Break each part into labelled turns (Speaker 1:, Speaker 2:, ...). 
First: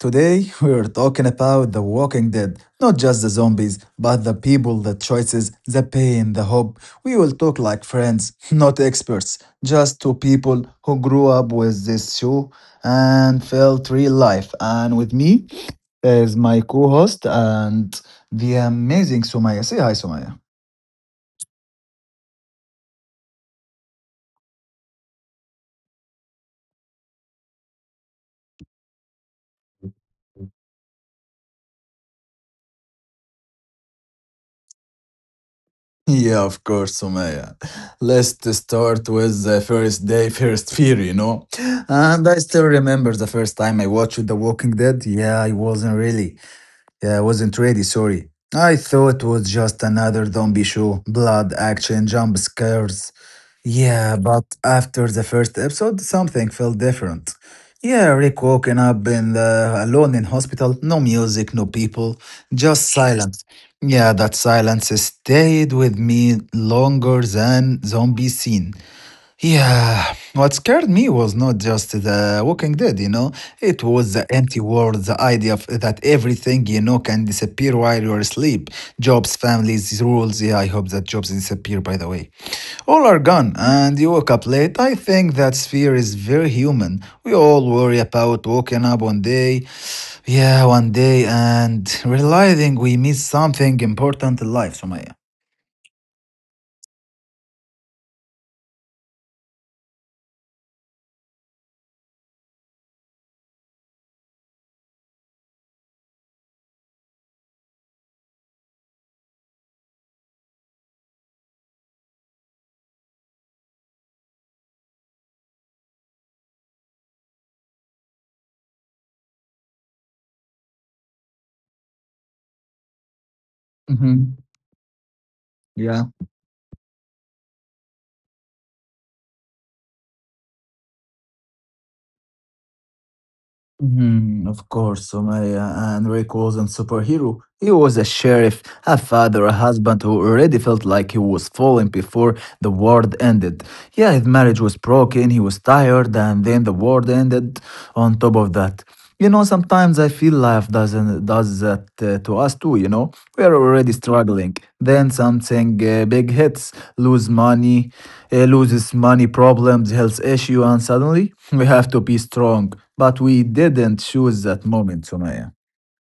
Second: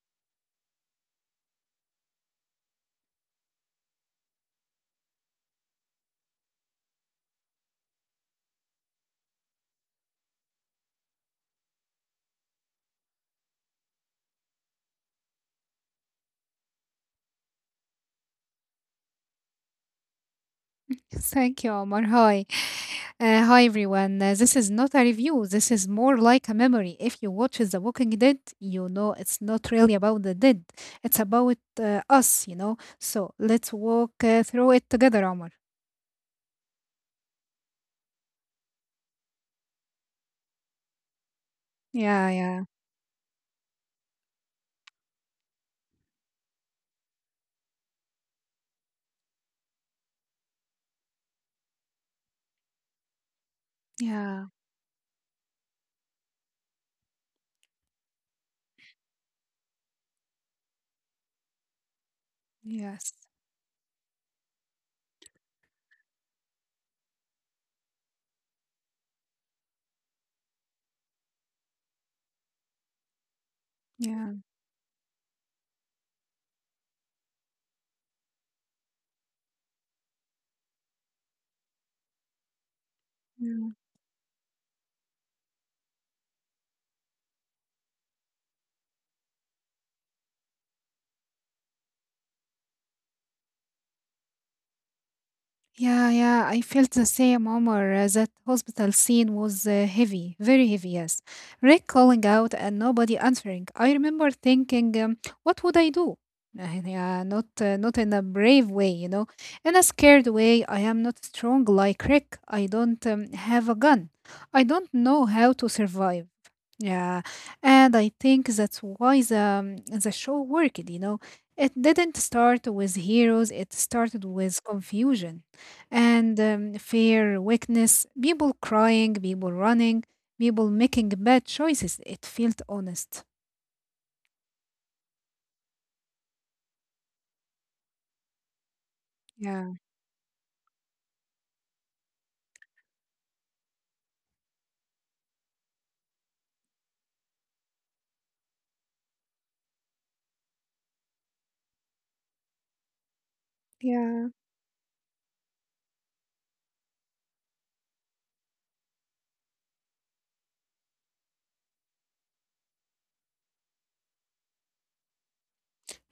Speaker 1: Today, we're talking about The Walking Dead, not just the zombies, but the people, the choices, the pain, the hope. We will talk like friends, not experts, just two people who grew up with this show and felt real life. And with me is my co host and the amazing Sumaya. Say hi, Sumaya.
Speaker 2: Thank you, Omar. Hi. Hi, everyone. This is not a review. This is more like a memory. If you watch The Walking Dead, you know it's not really about the dead. It's about us, you know. So let's walk through it together, Omar.
Speaker 1: Yeah, of course, Sumaya. Let's start with the first day, first fear, you know. And
Speaker 2: Yeah,
Speaker 1: I still
Speaker 2: yeah,
Speaker 1: remember the first time I watched The Walking Dead. Yeah, I wasn't really. Yeah, I wasn't ready, sorry. I thought it was just another zombie show, blood, action, jump scares. Yeah, but
Speaker 2: yeah,
Speaker 1: after the first episode, something felt different. Yeah, Rick woken up in the, alone in hospital, no music, no people, just
Speaker 2: yes,
Speaker 1: silence. Yeah, that silence stayed with me longer than zombie scene. Yeah, what scared me was not just the Walking Dead, it was the
Speaker 2: yeah.
Speaker 1: empty world, the idea of that everything you know can disappear while you're asleep. Jobs, families, rules. Yeah, I hope that jobs disappear, by the way. All are gone, and you woke up late. I think that fear is very human. We all worry about waking up one day, yeah, one day, and realizing we miss something important in life, Sumaya.
Speaker 2: Yeah, yeah, I felt the same, Omar. That hospital scene was heavy, very heavy, yes. Rick calling out and nobody answering. I remember thinking, what would I do? Yeah not not in a brave way, you know, in a scared way. I am not strong like Rick. I don't have a gun. I don't know how to survive. Yeah, and I think that's why the show worked, you know. It didn't start with heroes, it started
Speaker 1: Mm-hmm.
Speaker 2: with confusion
Speaker 1: Yeah.
Speaker 2: and fear, weakness, people crying, people running, people making bad choices. It felt honest.
Speaker 1: Mhm, of course, Sumaya. And Rick wasn't superhero. He was a sheriff, a father, a
Speaker 2: Yeah.
Speaker 1: husband who already felt like he was falling before the world ended. Yeah, his marriage was broken, he was tired, and then the world ended on top of that. You know, sometimes I feel life doesn't does that to us too. You know, we are already
Speaker 2: Yeah.
Speaker 1: struggling. Then something big hits: lose money, loses money, problems, health issue, and suddenly we have to be strong. But we didn't choose that moment, Sumaya.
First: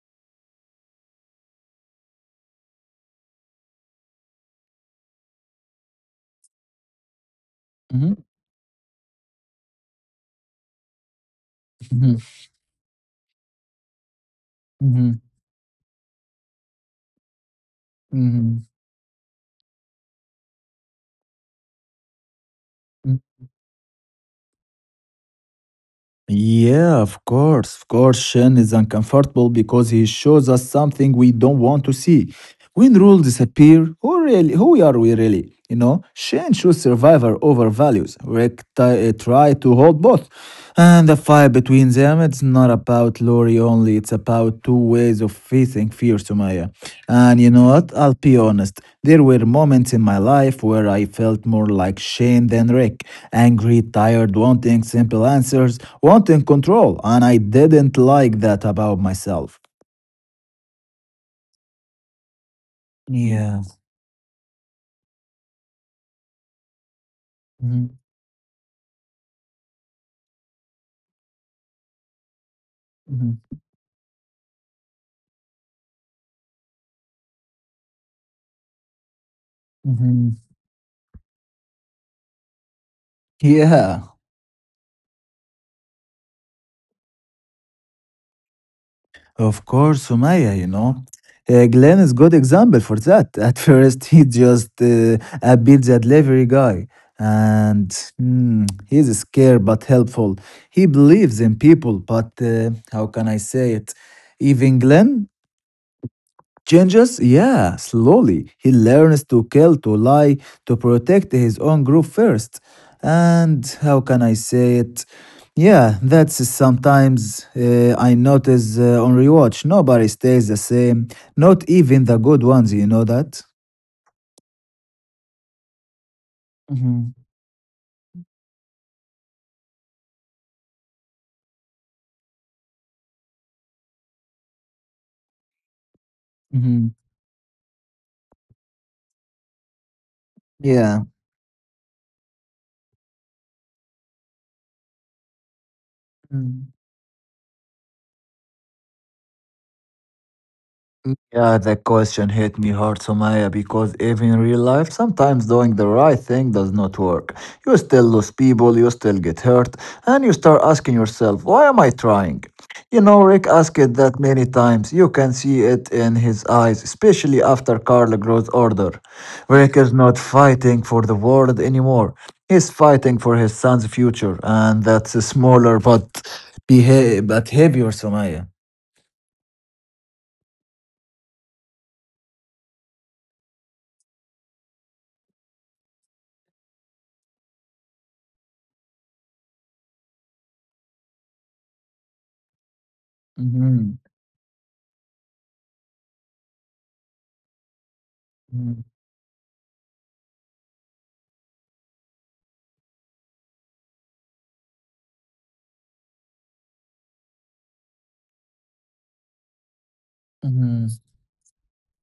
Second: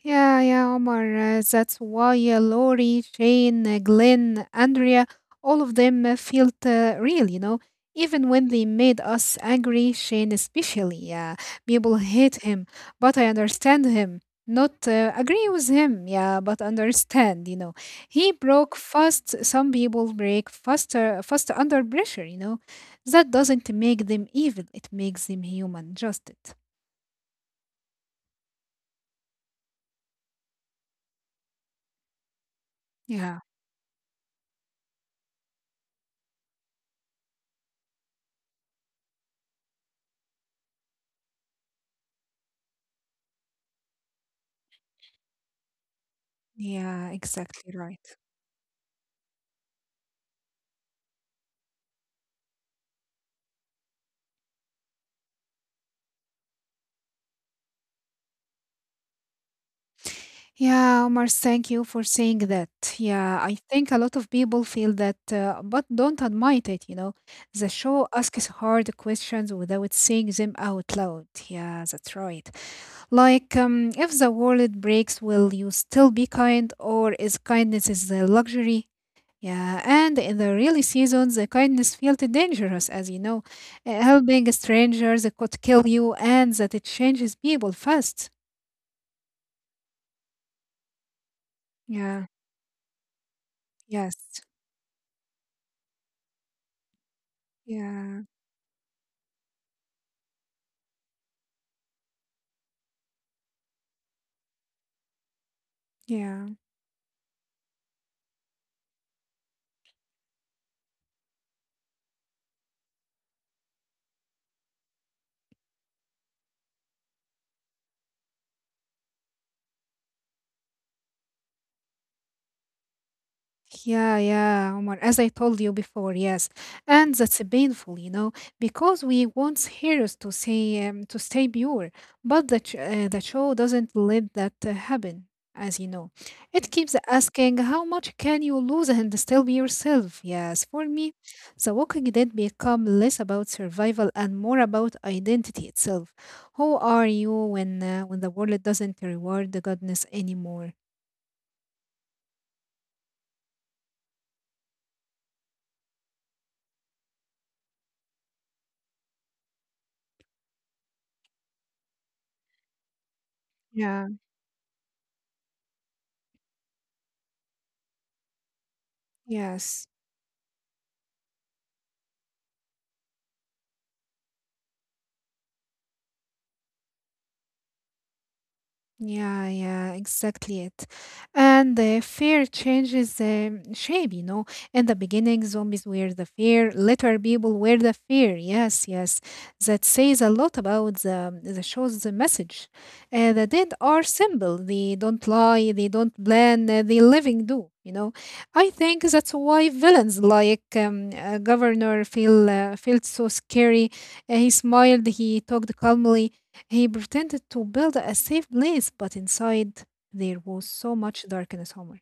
Speaker 2: Yeah, yeah, Omar. That's why Lori, Shane, Glenn, Andrea, all of them felt real, you know.
Speaker 1: Mm-hmm.
Speaker 2: Even when they made us angry, Shane especially. Yeah, people hate him, but I understand him. Not
Speaker 1: Mm-hmm.
Speaker 2: agree with him, yeah, but understand, you know. He
Speaker 1: Mm-hmm.
Speaker 2: broke fast. Some people break faster, faster under pressure, you know. That doesn't make them evil. It makes them human. Just it.
Speaker 1: Yeah, of course, Shen is uncomfortable because he shows us something we don't want to see. When rules
Speaker 2: Yeah,
Speaker 1: disappear, who really, who are we really? You know, Shen shows survivor over values. Try to hold both, and the fight between them. It's not about Lori only. It's about two ways of facing fear, Sumaya.
Speaker 2: yeah,
Speaker 1: And you know
Speaker 2: exactly
Speaker 1: what? I'll
Speaker 2: right.
Speaker 1: be honest. There were moments in my life where I felt more like Shane than Rick. Angry, tired, wanting simple answers want in control. And I didn't like that about myself.
Speaker 2: Yeah, Omar, thank you for saying that. Yeah, I
Speaker 1: Yeah.
Speaker 2: think a lot of people feel that, but don't admit it, you know. The
Speaker 1: Mhm,
Speaker 2: show asks hard questions without saying them out loud. Yeah, that's right.
Speaker 1: mhm,
Speaker 2: Like, if the world breaks, will you still be kind, or is kindness is a luxury? Yeah, and
Speaker 1: mhm.
Speaker 2: in the early seasons, the kindness felt dangerous, as you know. Uh,
Speaker 1: Yeah.
Speaker 2: Helping strangers could kill you, and that it changes people fast.
Speaker 1: Of course, Sumaya, you know. Glenn is
Speaker 2: Yeah,
Speaker 1: good example for that. At first,
Speaker 2: yes,
Speaker 1: he just beat the delivery guy. And
Speaker 2: yeah.
Speaker 1: he's scared but helpful. He believes in people, but how can I say it? Even Glenn
Speaker 2: Yeah.
Speaker 1: changes? Yeah, slowly. He learns to kill, to lie, to protect his own group first. And how can I say it? Yeah, that's sometimes I notice on rewatch. Nobody stays the same. Not even the good ones, you know that?
Speaker 2: Yeah, yeah, Omar. As I told you before, yes,
Speaker 1: Mm-hmm.
Speaker 2: and that's painful, you know, because we want heroes to say to stay pure, but the show doesn't let that happen, as you know. It
Speaker 1: Mm-hmm.
Speaker 2: keeps asking how much can you lose and still be yourself. Yes, for
Speaker 1: Yeah.
Speaker 2: me, The Walking Dead become less about survival and more about identity itself. Who are you when when the world doesn't reward the goodness anymore?
Speaker 1: Yeah, that question hit me hard, Somaya, because even in real life, sometimes doing the right thing does not work. You still lose people, you still get hurt, and you start asking yourself, why am I trying? You know, Rick asked it
Speaker 2: Yeah.
Speaker 1: that many times. You can see it in his eyes, especially after Carl grows older. Rick
Speaker 2: Yes.
Speaker 1: is not fighting for the world anymore. He's fighting for his son's future, and that's a smaller but, but heavier, Somaya.
Speaker 2: Yeah, yeah, exactly it. And the fear changes shape, you know. In the beginning, zombies were the fear. Later, people were the fear. Yes, yes. That says a lot about the show's the message. The dead
Speaker 1: Mhm.
Speaker 2: are simple. They don't lie. They don't plan. The living do, you know. I think that's why villains like Governor felt so scary. He smiled. He talked calmly. He pretended to build a safe place, but inside there was
Speaker 1: Mhm.
Speaker 2: so much darkness, Omar.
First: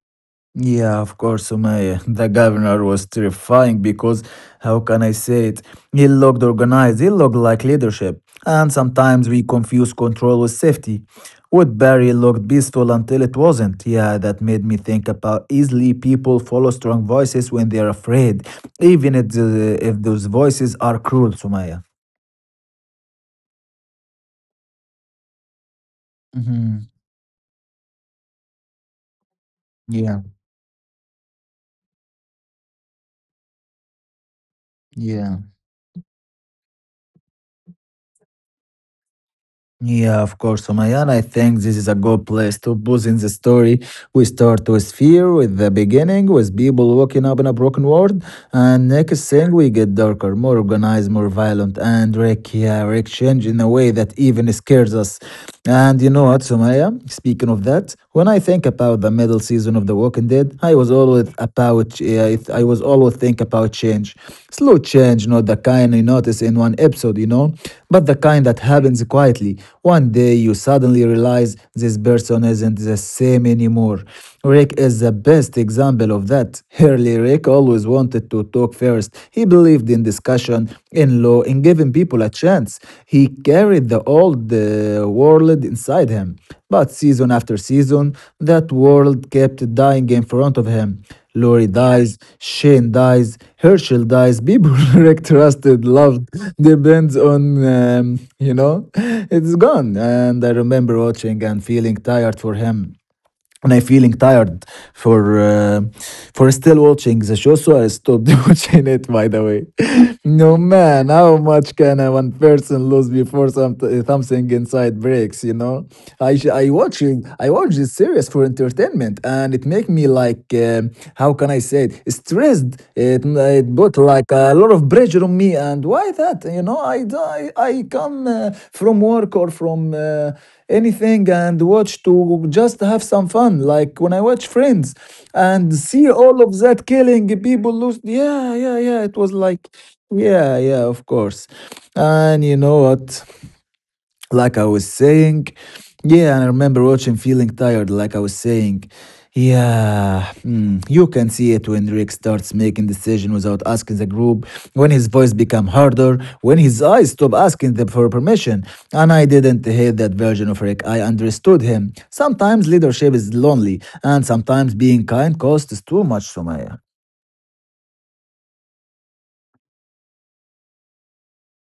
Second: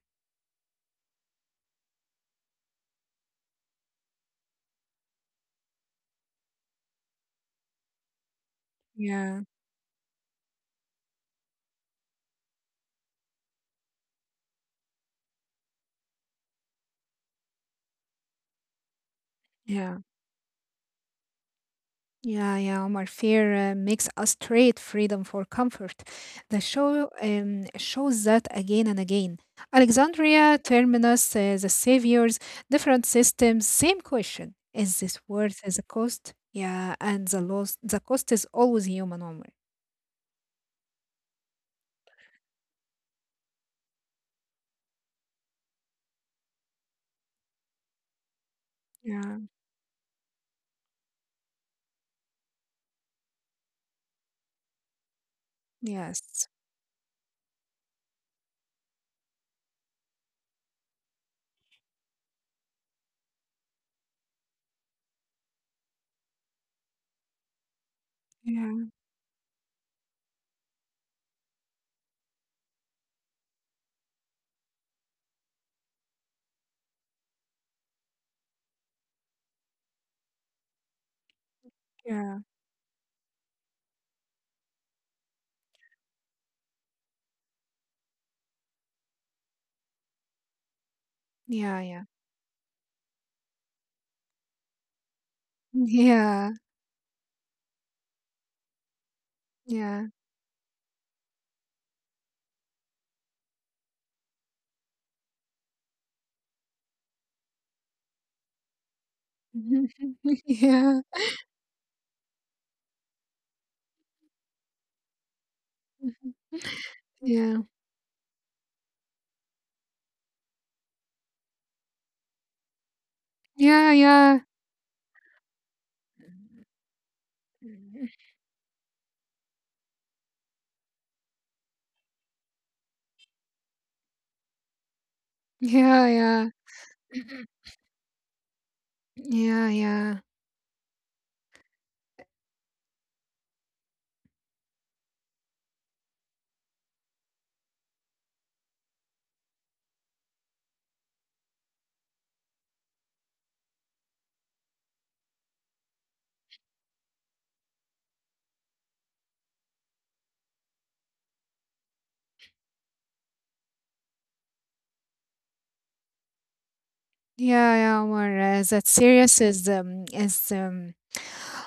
Speaker 1: Yeah, of course, Sumaya. The governor was terrifying because, how can I say it? He looked organized, he looked like leadership. And sometimes we
Speaker 2: Yeah,
Speaker 1: confuse control with safety. Woodbury looked peaceful until it wasn't. Yeah, that made me think about easily people follow strong voices when they're afraid, even if, the, if
Speaker 2: yeah,
Speaker 1: those voices are cruel, Sumaya.
Speaker 2: yeah, yeah, Omar. Fear makes us trade freedom for comfort. The
Speaker 1: hmm
Speaker 2: show shows that again and again.
Speaker 1: Yeah,
Speaker 2: Alexandria, Terminus, the saviors, different systems, same question. Is this
Speaker 1: yeah.
Speaker 2: worth the cost? Yeah, and the cost is always human, Omar.
Speaker 1: Yeah, of course, Umayyan. I think this is a good place to pause in the story. We start with fear, with the beginning, with people waking up in a broken world, and next
Speaker 2: Yeah,
Speaker 1: thing we get darker, more organized, more violent, and Rick, yeah, Rick change in a way that even scares us. And you know what,
Speaker 2: yes.
Speaker 1: Sumaya? Speaking of that, when I think about the middle season of The Walking Dead, I was always about, ch- yeah, I was always think about change, slow change, not the kind you notice in one episode, you know, but the kind that
Speaker 2: Yeah,
Speaker 1: happens quietly. One day you suddenly realize this person isn't the same anymore. Rick is the best example of that. Early Rick always wanted to talk first. He believed in discussion, in law, in giving people a
Speaker 2: yeah,
Speaker 1: chance. He carried the old world inside him. But season after season, that world kept dying in front of him. Lori
Speaker 2: yeah, yeah,
Speaker 1: dies, Shane dies, Herschel dies. People Rick trusted, loved,
Speaker 2: yeah,
Speaker 1: depends on, you know, it's gone.
Speaker 2: yeah.
Speaker 1: And I remember watching and feeling tired for him and I feeling tired for uh, for still watching the show, so I stopped watching it. By the way,
Speaker 2: Mhm.
Speaker 1: no
Speaker 2: Yeah.
Speaker 1: man, how much can a one person lose before something inside breaks? You know,
Speaker 2: Mhm.
Speaker 1: I sh- I watch it- I
Speaker 2: Yeah.
Speaker 1: watch this series for entertainment, and it make me like how can I say it stressed. It
Speaker 2: Yeah,
Speaker 1: put like
Speaker 2: yeah.
Speaker 1: a lot of pressure on me, and why that? You know, I
Speaker 2: Mhm.
Speaker 1: come from work or from. Anything and watch to just have some fun. Like when I watch Friends and
Speaker 2: Yeah,
Speaker 1: see all
Speaker 2: yeah.
Speaker 1: of that killing people lose. Yeah, yeah, yeah. It was
Speaker 2: Yeah,
Speaker 1: like,
Speaker 2: yeah.
Speaker 1: yeah, yeah, of course. And you know what? Like I was saying, yeah, and I remember watching feeling tired, like I was saying, yeah, you can see it when Rick starts making decision without asking the group, when his voice become harder, when his eyes stop asking them for permission. And I didn't hate that version of Rick. I understood him. Sometimes leadership is lonely, and sometimes being kind costs too much, Sumaya.
Speaker 2: Yeah, yeah, Omar. That serious is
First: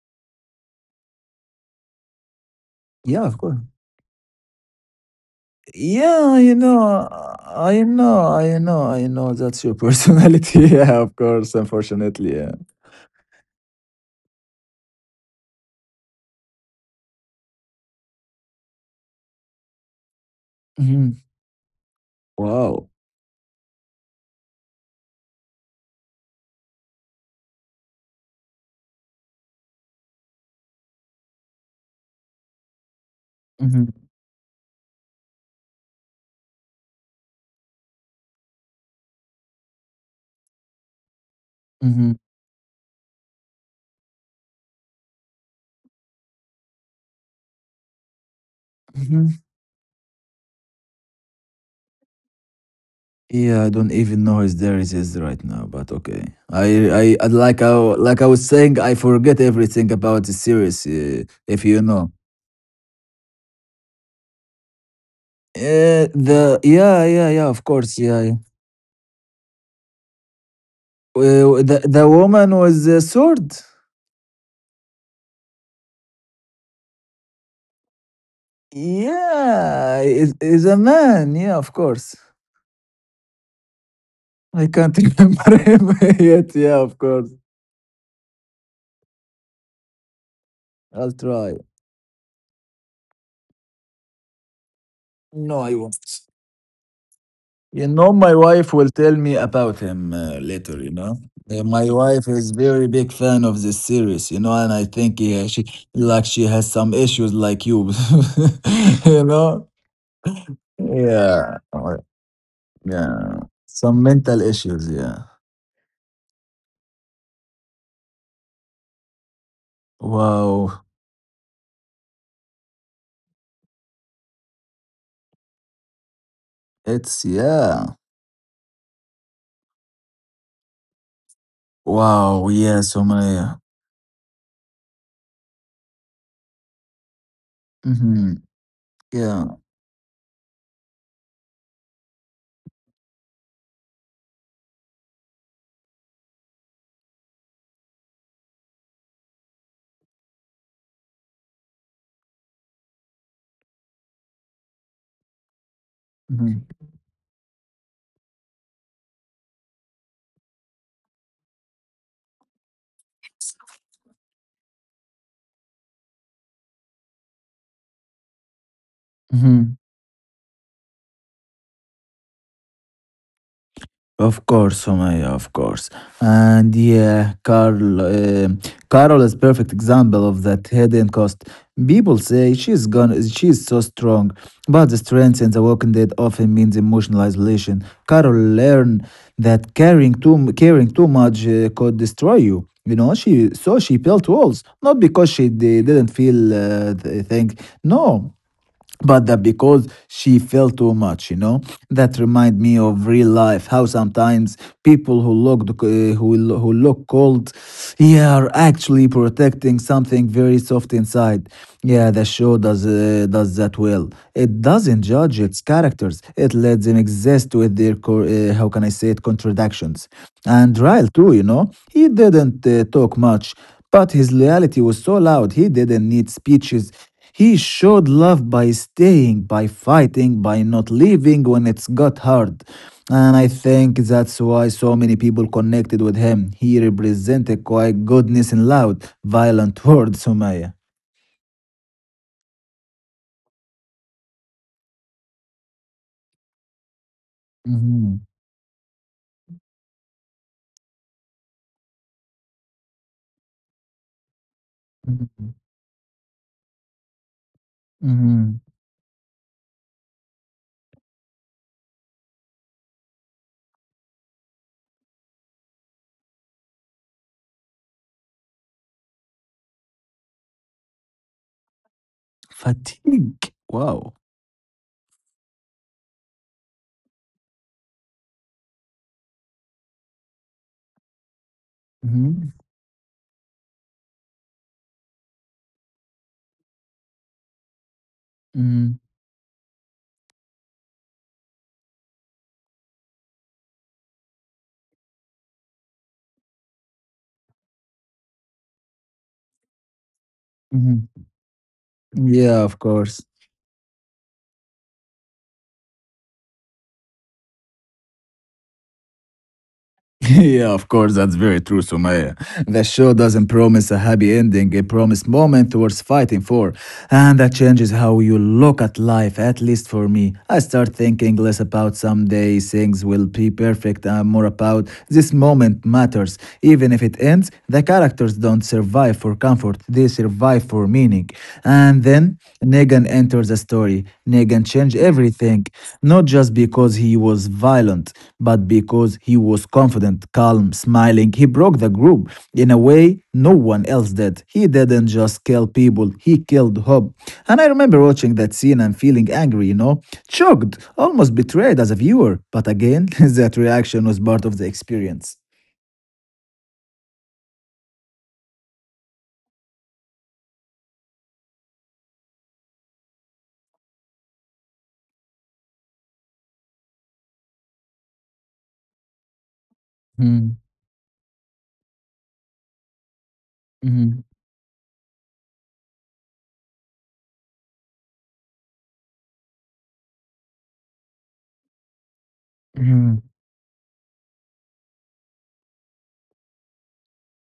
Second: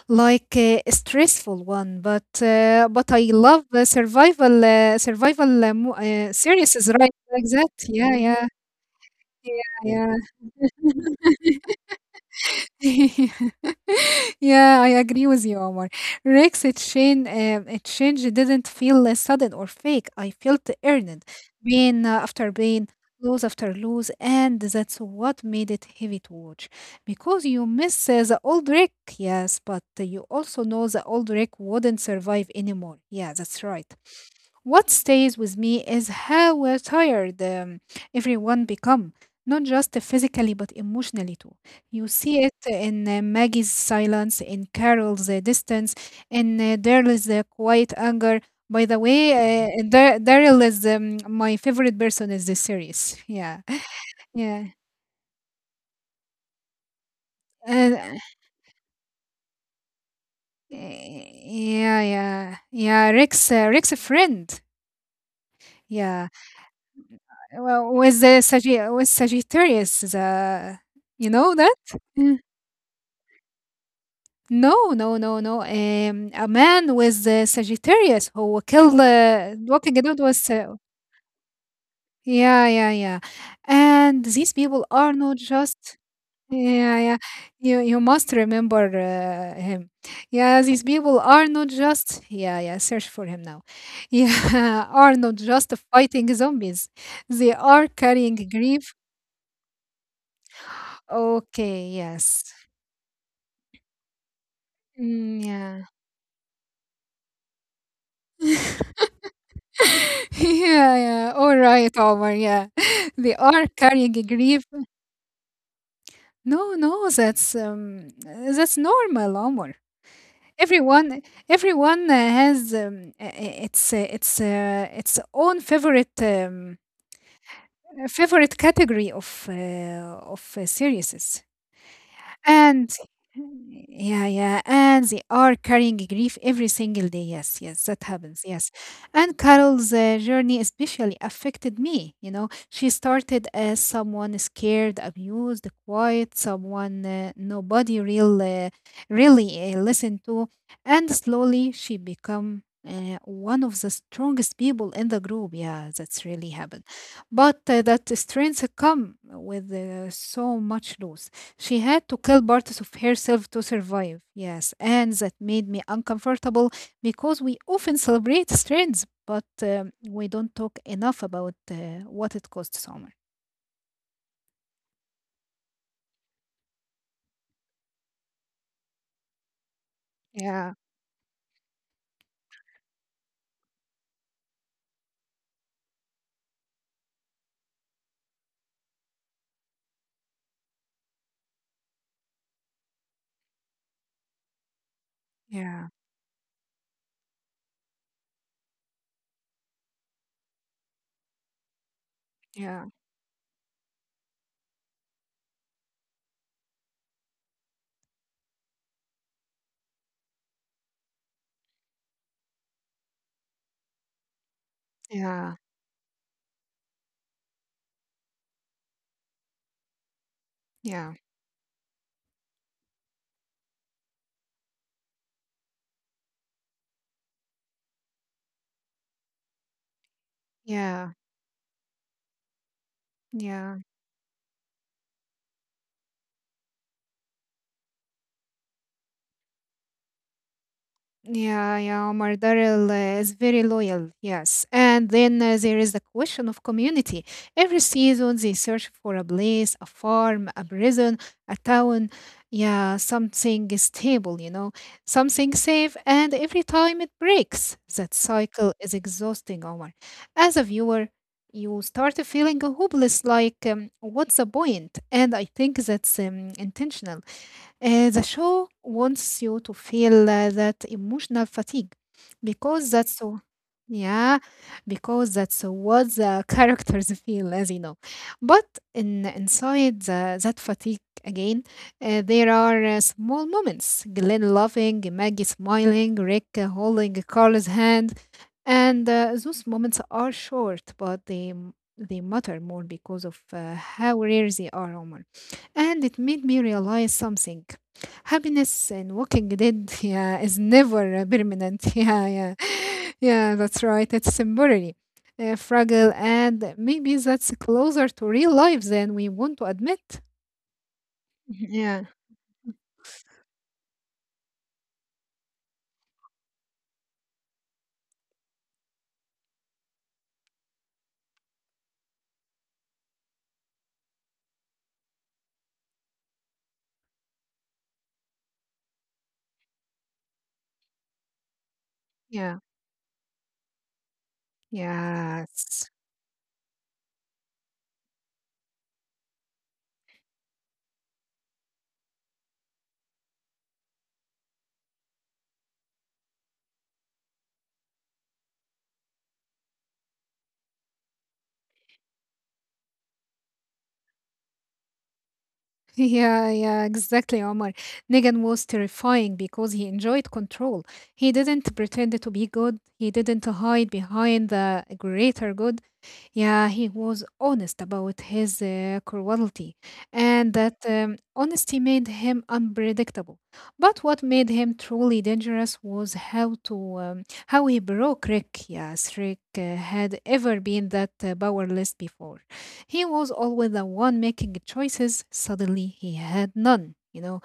Speaker 2: like a stressful one, but
Speaker 1: Yeah,
Speaker 2: I
Speaker 1: of course.
Speaker 2: love the survival
Speaker 1: Yeah, you
Speaker 2: series is
Speaker 1: know,
Speaker 2: right like that. Yeah, yeah,
Speaker 1: I know
Speaker 2: yeah,
Speaker 1: that's your
Speaker 2: yeah.
Speaker 1: personality. Yeah, of course, unfortunately. Yeah.
Speaker 2: yeah, I agree with you, Omar. Exchange didn't feel sudden or fake. I felt earned,
Speaker 1: hmm
Speaker 2: pain after pain,
Speaker 1: Wow.
Speaker 2: lose after lose, and that's what made it heavy to watch. Because you miss the old Rick, yes, but you also know the old Rick wouldn't survive anymore. Yeah, that's right.
Speaker 1: hmm
Speaker 2: What stays with me is how tired everyone become, not just physically but emotionally too. You
Speaker 1: hmm
Speaker 2: see it in Maggie's silence, in Carol's distance, in Daryl's quiet anger. By the way,
Speaker 1: hmm
Speaker 2: Daryl is my favorite person in this series. Yeah,
Speaker 1: Yeah, I don't even know if
Speaker 2: yeah,
Speaker 1: there it is right now, but okay. Like I,
Speaker 2: uh,
Speaker 1: like I was saying, I forget everything about the series. If you
Speaker 2: yeah,
Speaker 1: know,
Speaker 2: yeah, yeah. Rick's a friend. Yeah,
Speaker 1: the yeah, yeah, yeah, of
Speaker 2: well,
Speaker 1: course,
Speaker 2: with
Speaker 1: yeah. Yeah.
Speaker 2: with Sagittarius, the you know that?
Speaker 1: The
Speaker 2: Mm.
Speaker 1: woman was a sword.
Speaker 2: No, no, no, no. A man with the Sagittarius who killed walking
Speaker 1: Yeah,
Speaker 2: dude was
Speaker 1: is a man. Yeah, of course.
Speaker 2: yeah, yeah, yeah. And these
Speaker 1: I
Speaker 2: people
Speaker 1: can't
Speaker 2: are not
Speaker 1: remember him
Speaker 2: just
Speaker 1: yet. Yeah,
Speaker 2: yeah,
Speaker 1: of
Speaker 2: yeah.
Speaker 1: course.
Speaker 2: You must remember him. Yeah, these
Speaker 1: I'll
Speaker 2: people are
Speaker 1: try.
Speaker 2: not just yeah, yeah. Search for him now. Yeah, are not
Speaker 1: No,
Speaker 2: just
Speaker 1: I won't.
Speaker 2: fighting zombies. They are
Speaker 1: You know,
Speaker 2: carrying
Speaker 1: my wife
Speaker 2: grief.
Speaker 1: will tell me about him later, you know.
Speaker 2: Okay,
Speaker 1: My wife
Speaker 2: yes.
Speaker 1: is very big fan of this series, you know, and I think
Speaker 2: Mm,
Speaker 1: yeah, she
Speaker 2: yeah.
Speaker 1: like she has some issues like you, you know.
Speaker 2: yeah, yeah. All
Speaker 1: Yeah,
Speaker 2: right, Omar. Yeah, they
Speaker 1: yeah,
Speaker 2: are
Speaker 1: some
Speaker 2: carrying a
Speaker 1: mental
Speaker 2: grief.
Speaker 1: issues. Yeah.
Speaker 2: No, no, that's normal, Omar.
Speaker 1: Wow.
Speaker 2: Everyone, everyone has its own favorite
Speaker 1: It's yeah.
Speaker 2: favorite category of series.
Speaker 1: Wow. Yeah.
Speaker 2: And
Speaker 1: So many. Yeah.
Speaker 2: yeah, yeah, and they are carrying grief every single day. Yes, yes, that
Speaker 1: hmm
Speaker 2: happens. Yes, and
Speaker 1: Yeah.
Speaker 2: Carol's journey especially affected me. You know, she started as someone scared, abused, quiet, someone nobody real, really listened to, and slowly she become. One of the strongest people in the group, yeah, that's really happened. But that strength come with so much loss. She had to kill parts of herself to survive. Yes, and that made me uncomfortable because we often celebrate strengths, but
Speaker 1: hmm
Speaker 2: we don't talk enough about what it costs, Summer.
Speaker 1: Of course, Somaya, of course. And yeah, Carol is perfect example of that
Speaker 2: Yeah,
Speaker 1: hidden cost. People say she's gone, she's so strong, but the strength in The Walking Dead often means emotional isolation. Carol learned that caring too much could destroy you. You know, she built walls, not because
Speaker 2: yeah,
Speaker 1: didn't feel things. No, but that because she felt too much, you know, that remind me
Speaker 2: yeah,
Speaker 1: of real life how sometimes people who look who look cold, yeah, are actually protecting something very soft inside. Yeah, the show does that well, it doesn't judge
Speaker 2: yeah,
Speaker 1: its characters, it lets them exist with their how can I say it, contradictions. And Ryle
Speaker 2: yeah,
Speaker 1: too, you know, he didn't talk much, but his loyalty was so loud, he didn't need speeches, he showed love by staying, by fighting, by not
Speaker 2: yeah,
Speaker 1: leaving when it's got hard. And I
Speaker 2: yeah.
Speaker 1: think that's why so many people connected with him. He represented quite goodness in loud, violent words, Sumaya.
Speaker 2: Yeah, yeah, Mardaril is very loyal, yes. And then there is the question of community. Every
Speaker 1: Mhm,
Speaker 2: season, they search for a place, a farm, a prison, a town, yeah, something stable, you know, something
Speaker 1: mhm,
Speaker 2: safe. And every time it breaks, that
Speaker 1: mhm.
Speaker 2: cycle is exhausting, Omar. As a viewer, you start feeling hopeless, like, what's the point? And I think that's intentional. The show wants you to feel that emotional fatigue because that's so
Speaker 1: Fatigue. Wow.
Speaker 2: yeah because that's what the characters feel as you know but in inside that fatigue again there
Speaker 1: Mhm,
Speaker 2: are small moments, glenn laughing, maggie smiling, rick holding carl's hand,
Speaker 1: mhm,
Speaker 2: and those moments are short, but they matter more because of how rare they are, Omar. And it made me realize something: happiness in Walking Dead, yeah, is never
Speaker 1: mhm.
Speaker 2: permanent. Yeah, yeah,
Speaker 1: Yeah, of course.
Speaker 2: yeah. That's right. It's temporary, fragile, and maybe that's closer to real life than we want to admit.
Speaker 1: Yeah, of course, that's very true,
Speaker 2: Yeah,
Speaker 1: Sumaya. The show doesn't promise a happy ending, it promises moments worth fighting for. And that changes how you look at life, at least for me. I start thinking less about someday things will be perfect and more about this moment matters. Even if it ends, the characters don't survive for comfort, they survive for meaning. And then
Speaker 2: yeah,
Speaker 1: Negan enters the story. Negan changed everything,
Speaker 2: yes.
Speaker 1: not just because he was violent, but because he was confident, calm, smiling. He broke the group in a way no one else did. He didn't just kill people, he killed hope. And I remember watching that scene and feeling angry, you know, shocked, almost betrayed as a viewer. But again, that reaction was part of the experience.
Speaker 2: Yeah, yeah, exactly, Omar. Negan was terrifying because he enjoyed control. He didn't pretend to be good. He didn't hide behind the greater good. Yeah, he was honest about his cruelty, and
Speaker 1: Mhm,
Speaker 2: that honesty made him unpredictable. But
Speaker 1: mhm,
Speaker 2: what made him truly dangerous was how he broke Rick. Yes, Rick had ever been that powerless before. He
Speaker 1: mhm,
Speaker 2: was always the one making choices. Suddenly, he had none. You know,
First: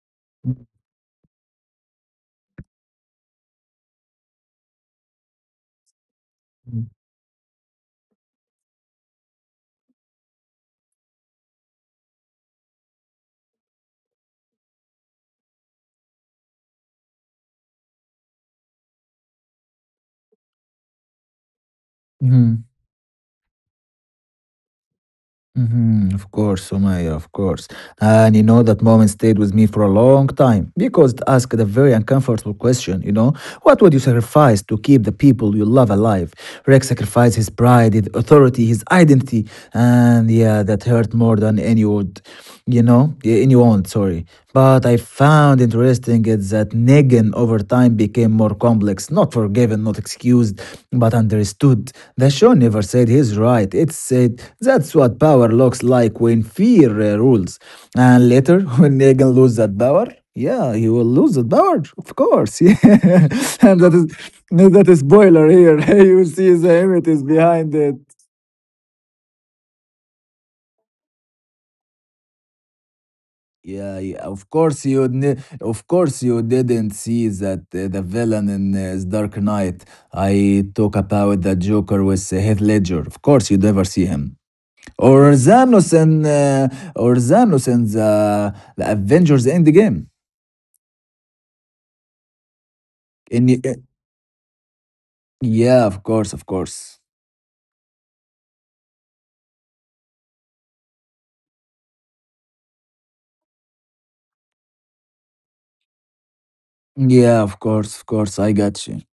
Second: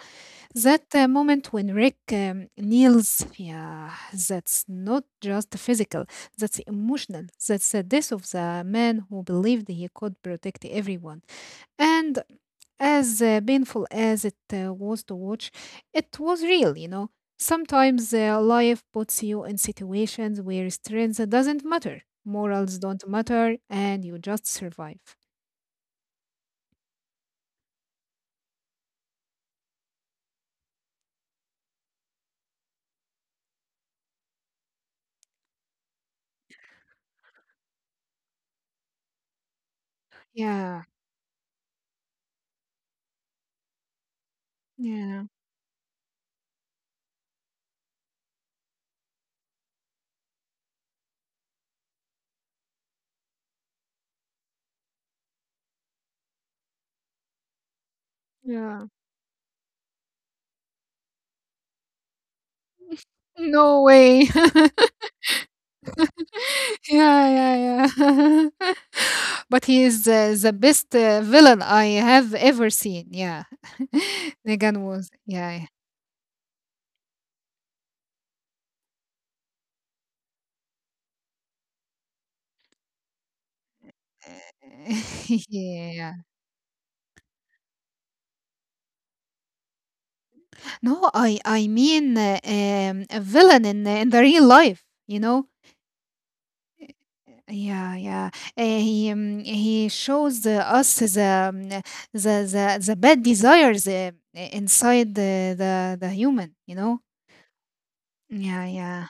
Speaker 2: that moment when Rick kneels, yeah, that's not just physical, that's
Speaker 1: mhm,
Speaker 2: emotional. That's the death of the man who believed he could protect everyone. And as painful as it was to watch, it was real, you know. Sometimes life puts you in situations where strength doesn't matter,
Speaker 1: mhm.
Speaker 2: morals don't matter, and you just survive.
Speaker 1: Mhm, of course, Sumaya, of course. And you know, that moment stayed with me for a long time because it asked a very uncomfortable question, what would you sacrifice to keep the people you love alive? Rex sacrificed his pride, his authority, his identity, and yeah, that
Speaker 2: Yeah,
Speaker 1: hurt more than any would, anyone, sorry. But I
Speaker 2: yeah,
Speaker 1: found interesting is that Negan over time became more complex, not forgiven, not excused, but understood. The show never said he's right. It said that's what power looks like when fear rules. And later,
Speaker 2: yeah.
Speaker 1: when Negan loses that power, yeah, you will lose that power, of course. Yeah, and
Speaker 2: No way.
Speaker 1: that is spoiler here. You see the images
Speaker 2: yeah, yeah,
Speaker 1: behind it.
Speaker 2: yeah. But he is the best villain I have ever seen. Yeah,
Speaker 1: Yeah, yeah, of
Speaker 2: Negan
Speaker 1: course you
Speaker 2: was. Yeah. yeah.
Speaker 1: of course you didn't see that the villain in Dark Knight. I talk about the Joker with Heath Ledger. Of course you never see him. Or Thanos
Speaker 2: Yeah.
Speaker 1: in uh, Thanos in the Avengers Endgame.
Speaker 2: No, I mean a
Speaker 1: In y-
Speaker 2: villain in the real life. You know.
Speaker 1: yeah, of course, of course.
Speaker 2: Yeah, yeah. He he shows us um, the bad desires inside the human. You know.
Speaker 1: Yeah, of course, of course. I
Speaker 2: Yeah,
Speaker 1: got you.
Speaker 2: yeah.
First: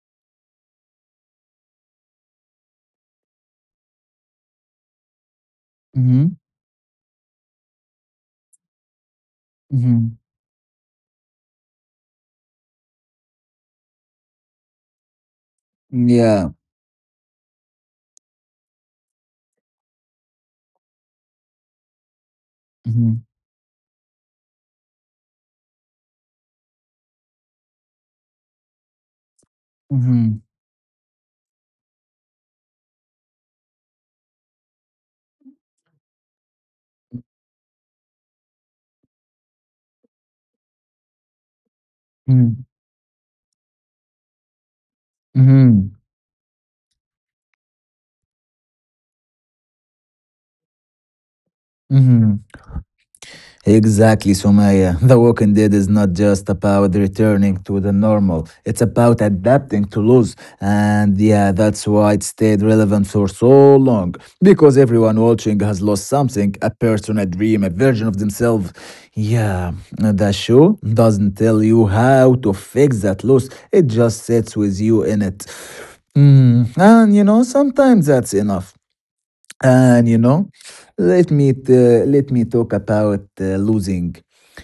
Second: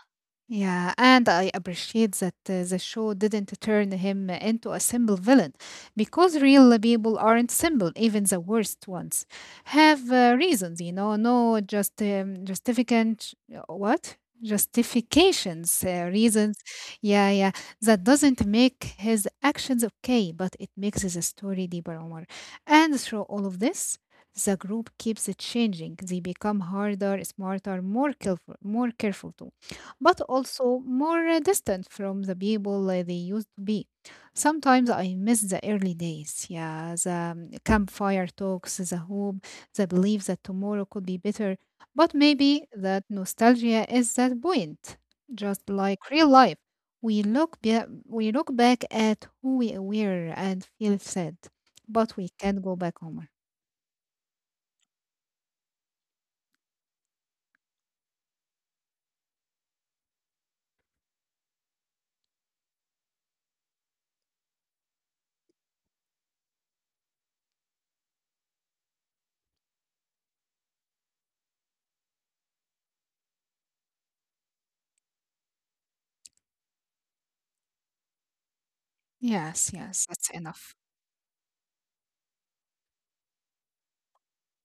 Speaker 2: Yeah, and I appreciate that the show didn't turn him into a simple villain,
Speaker 1: Mm-hmm.
Speaker 2: because real people aren't simple, even the worst ones have
Speaker 1: Mhm.
Speaker 2: reasons, you know, no just justificant what? Justifications,
Speaker 1: Yeah.
Speaker 2: reasons. Yeah, yeah. That doesn't make his actions okay, but it makes the story deeper. And through
Speaker 1: Mhm.
Speaker 2: all of this, the group keeps changing. They become harder, smarter, more careful too, but
Speaker 1: Mhm.
Speaker 2: also more distant from the people they used to be. Sometimes I miss the early days, yeah, the campfire talks, the hope, the belief that tomorrow could be better. But maybe
Speaker 1: Mhm.
Speaker 2: that nostalgia is that point, just
Speaker 1: Mhm.
Speaker 2: like real life. We look, we look back at who we were and feel sad, but we
Speaker 1: Mhm.
Speaker 2: can't go back, home.
Speaker 1: Exactly, Sumaya. The Walking Dead is not just about returning to the normal, it's about adapting to loss. And yeah, that's why it stayed relevant for so long. Because everyone watching has lost something, a person, a dream, a version of themselves. Yeah, the show doesn't tell you how to fix that loss, it just sits with you in it. Mm, and you know, sometimes that's enough.
Speaker 2: Yes, yes,
Speaker 1: And you
Speaker 2: that's
Speaker 1: know,
Speaker 2: enough.
Speaker 1: let me talk about losing,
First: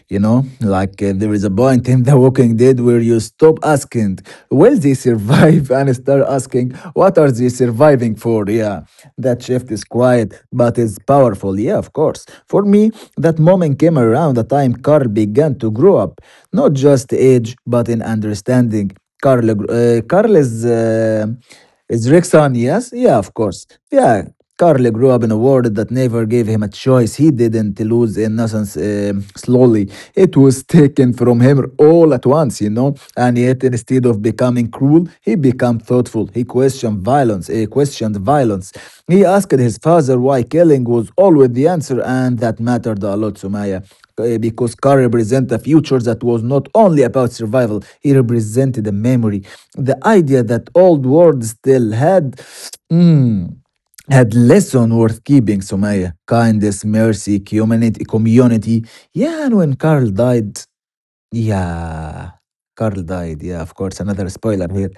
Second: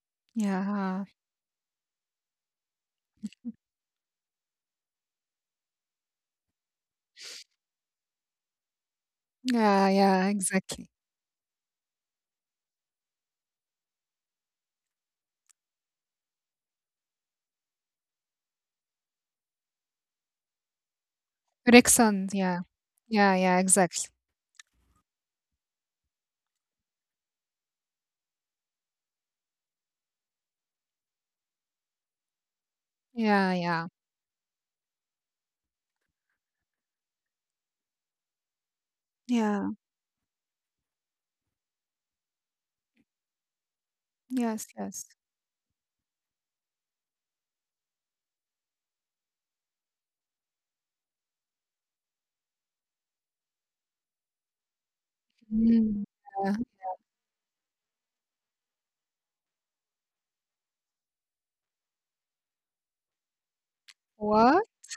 Speaker 1: you know, like
Speaker 2: Yeah,
Speaker 1: uh, there is a point in the Walking Dead where you stop asking will they survive and start asking what are they surviving for. Yeah, that shift is
Speaker 2: yeah, yeah,
Speaker 1: quiet but
Speaker 2: exactly.
Speaker 1: it's powerful. Yeah, of course, for me that moment came around the time Carl began to grow up, not just age but in understanding. Carl's is Rick.
Speaker 2: Rickson, yeah,
Speaker 1: Yes. Yeah, of
Speaker 2: yeah, yeah,
Speaker 1: course.
Speaker 2: exactly.
Speaker 1: Yeah. Carly grew up in a world that never gave him a choice. He didn't lose innocence slowly. It was taken from him all at once, you know. And
Speaker 2: Yeah,
Speaker 1: yet,
Speaker 2: yeah,
Speaker 1: instead of becoming cruel, he became thoughtful. He questioned violence. He questioned violence. He asked
Speaker 2: yeah,
Speaker 1: his father why killing was always the answer, and that mattered a lot to Maya.
Speaker 2: yes,
Speaker 1: Because Carr
Speaker 2: yes.
Speaker 1: represents a future that was not only about survival, he represented a memory. The idea that old world still had, mm, had lesson worth keeping,
Speaker 2: Mm,
Speaker 1: Somaya.
Speaker 2: yeah.
Speaker 1: Kindness, mercy, humanity, community. Yeah, and when yeah, Carl died. Yeah, of course, another
Speaker 2: What?
Speaker 1: spoiler here.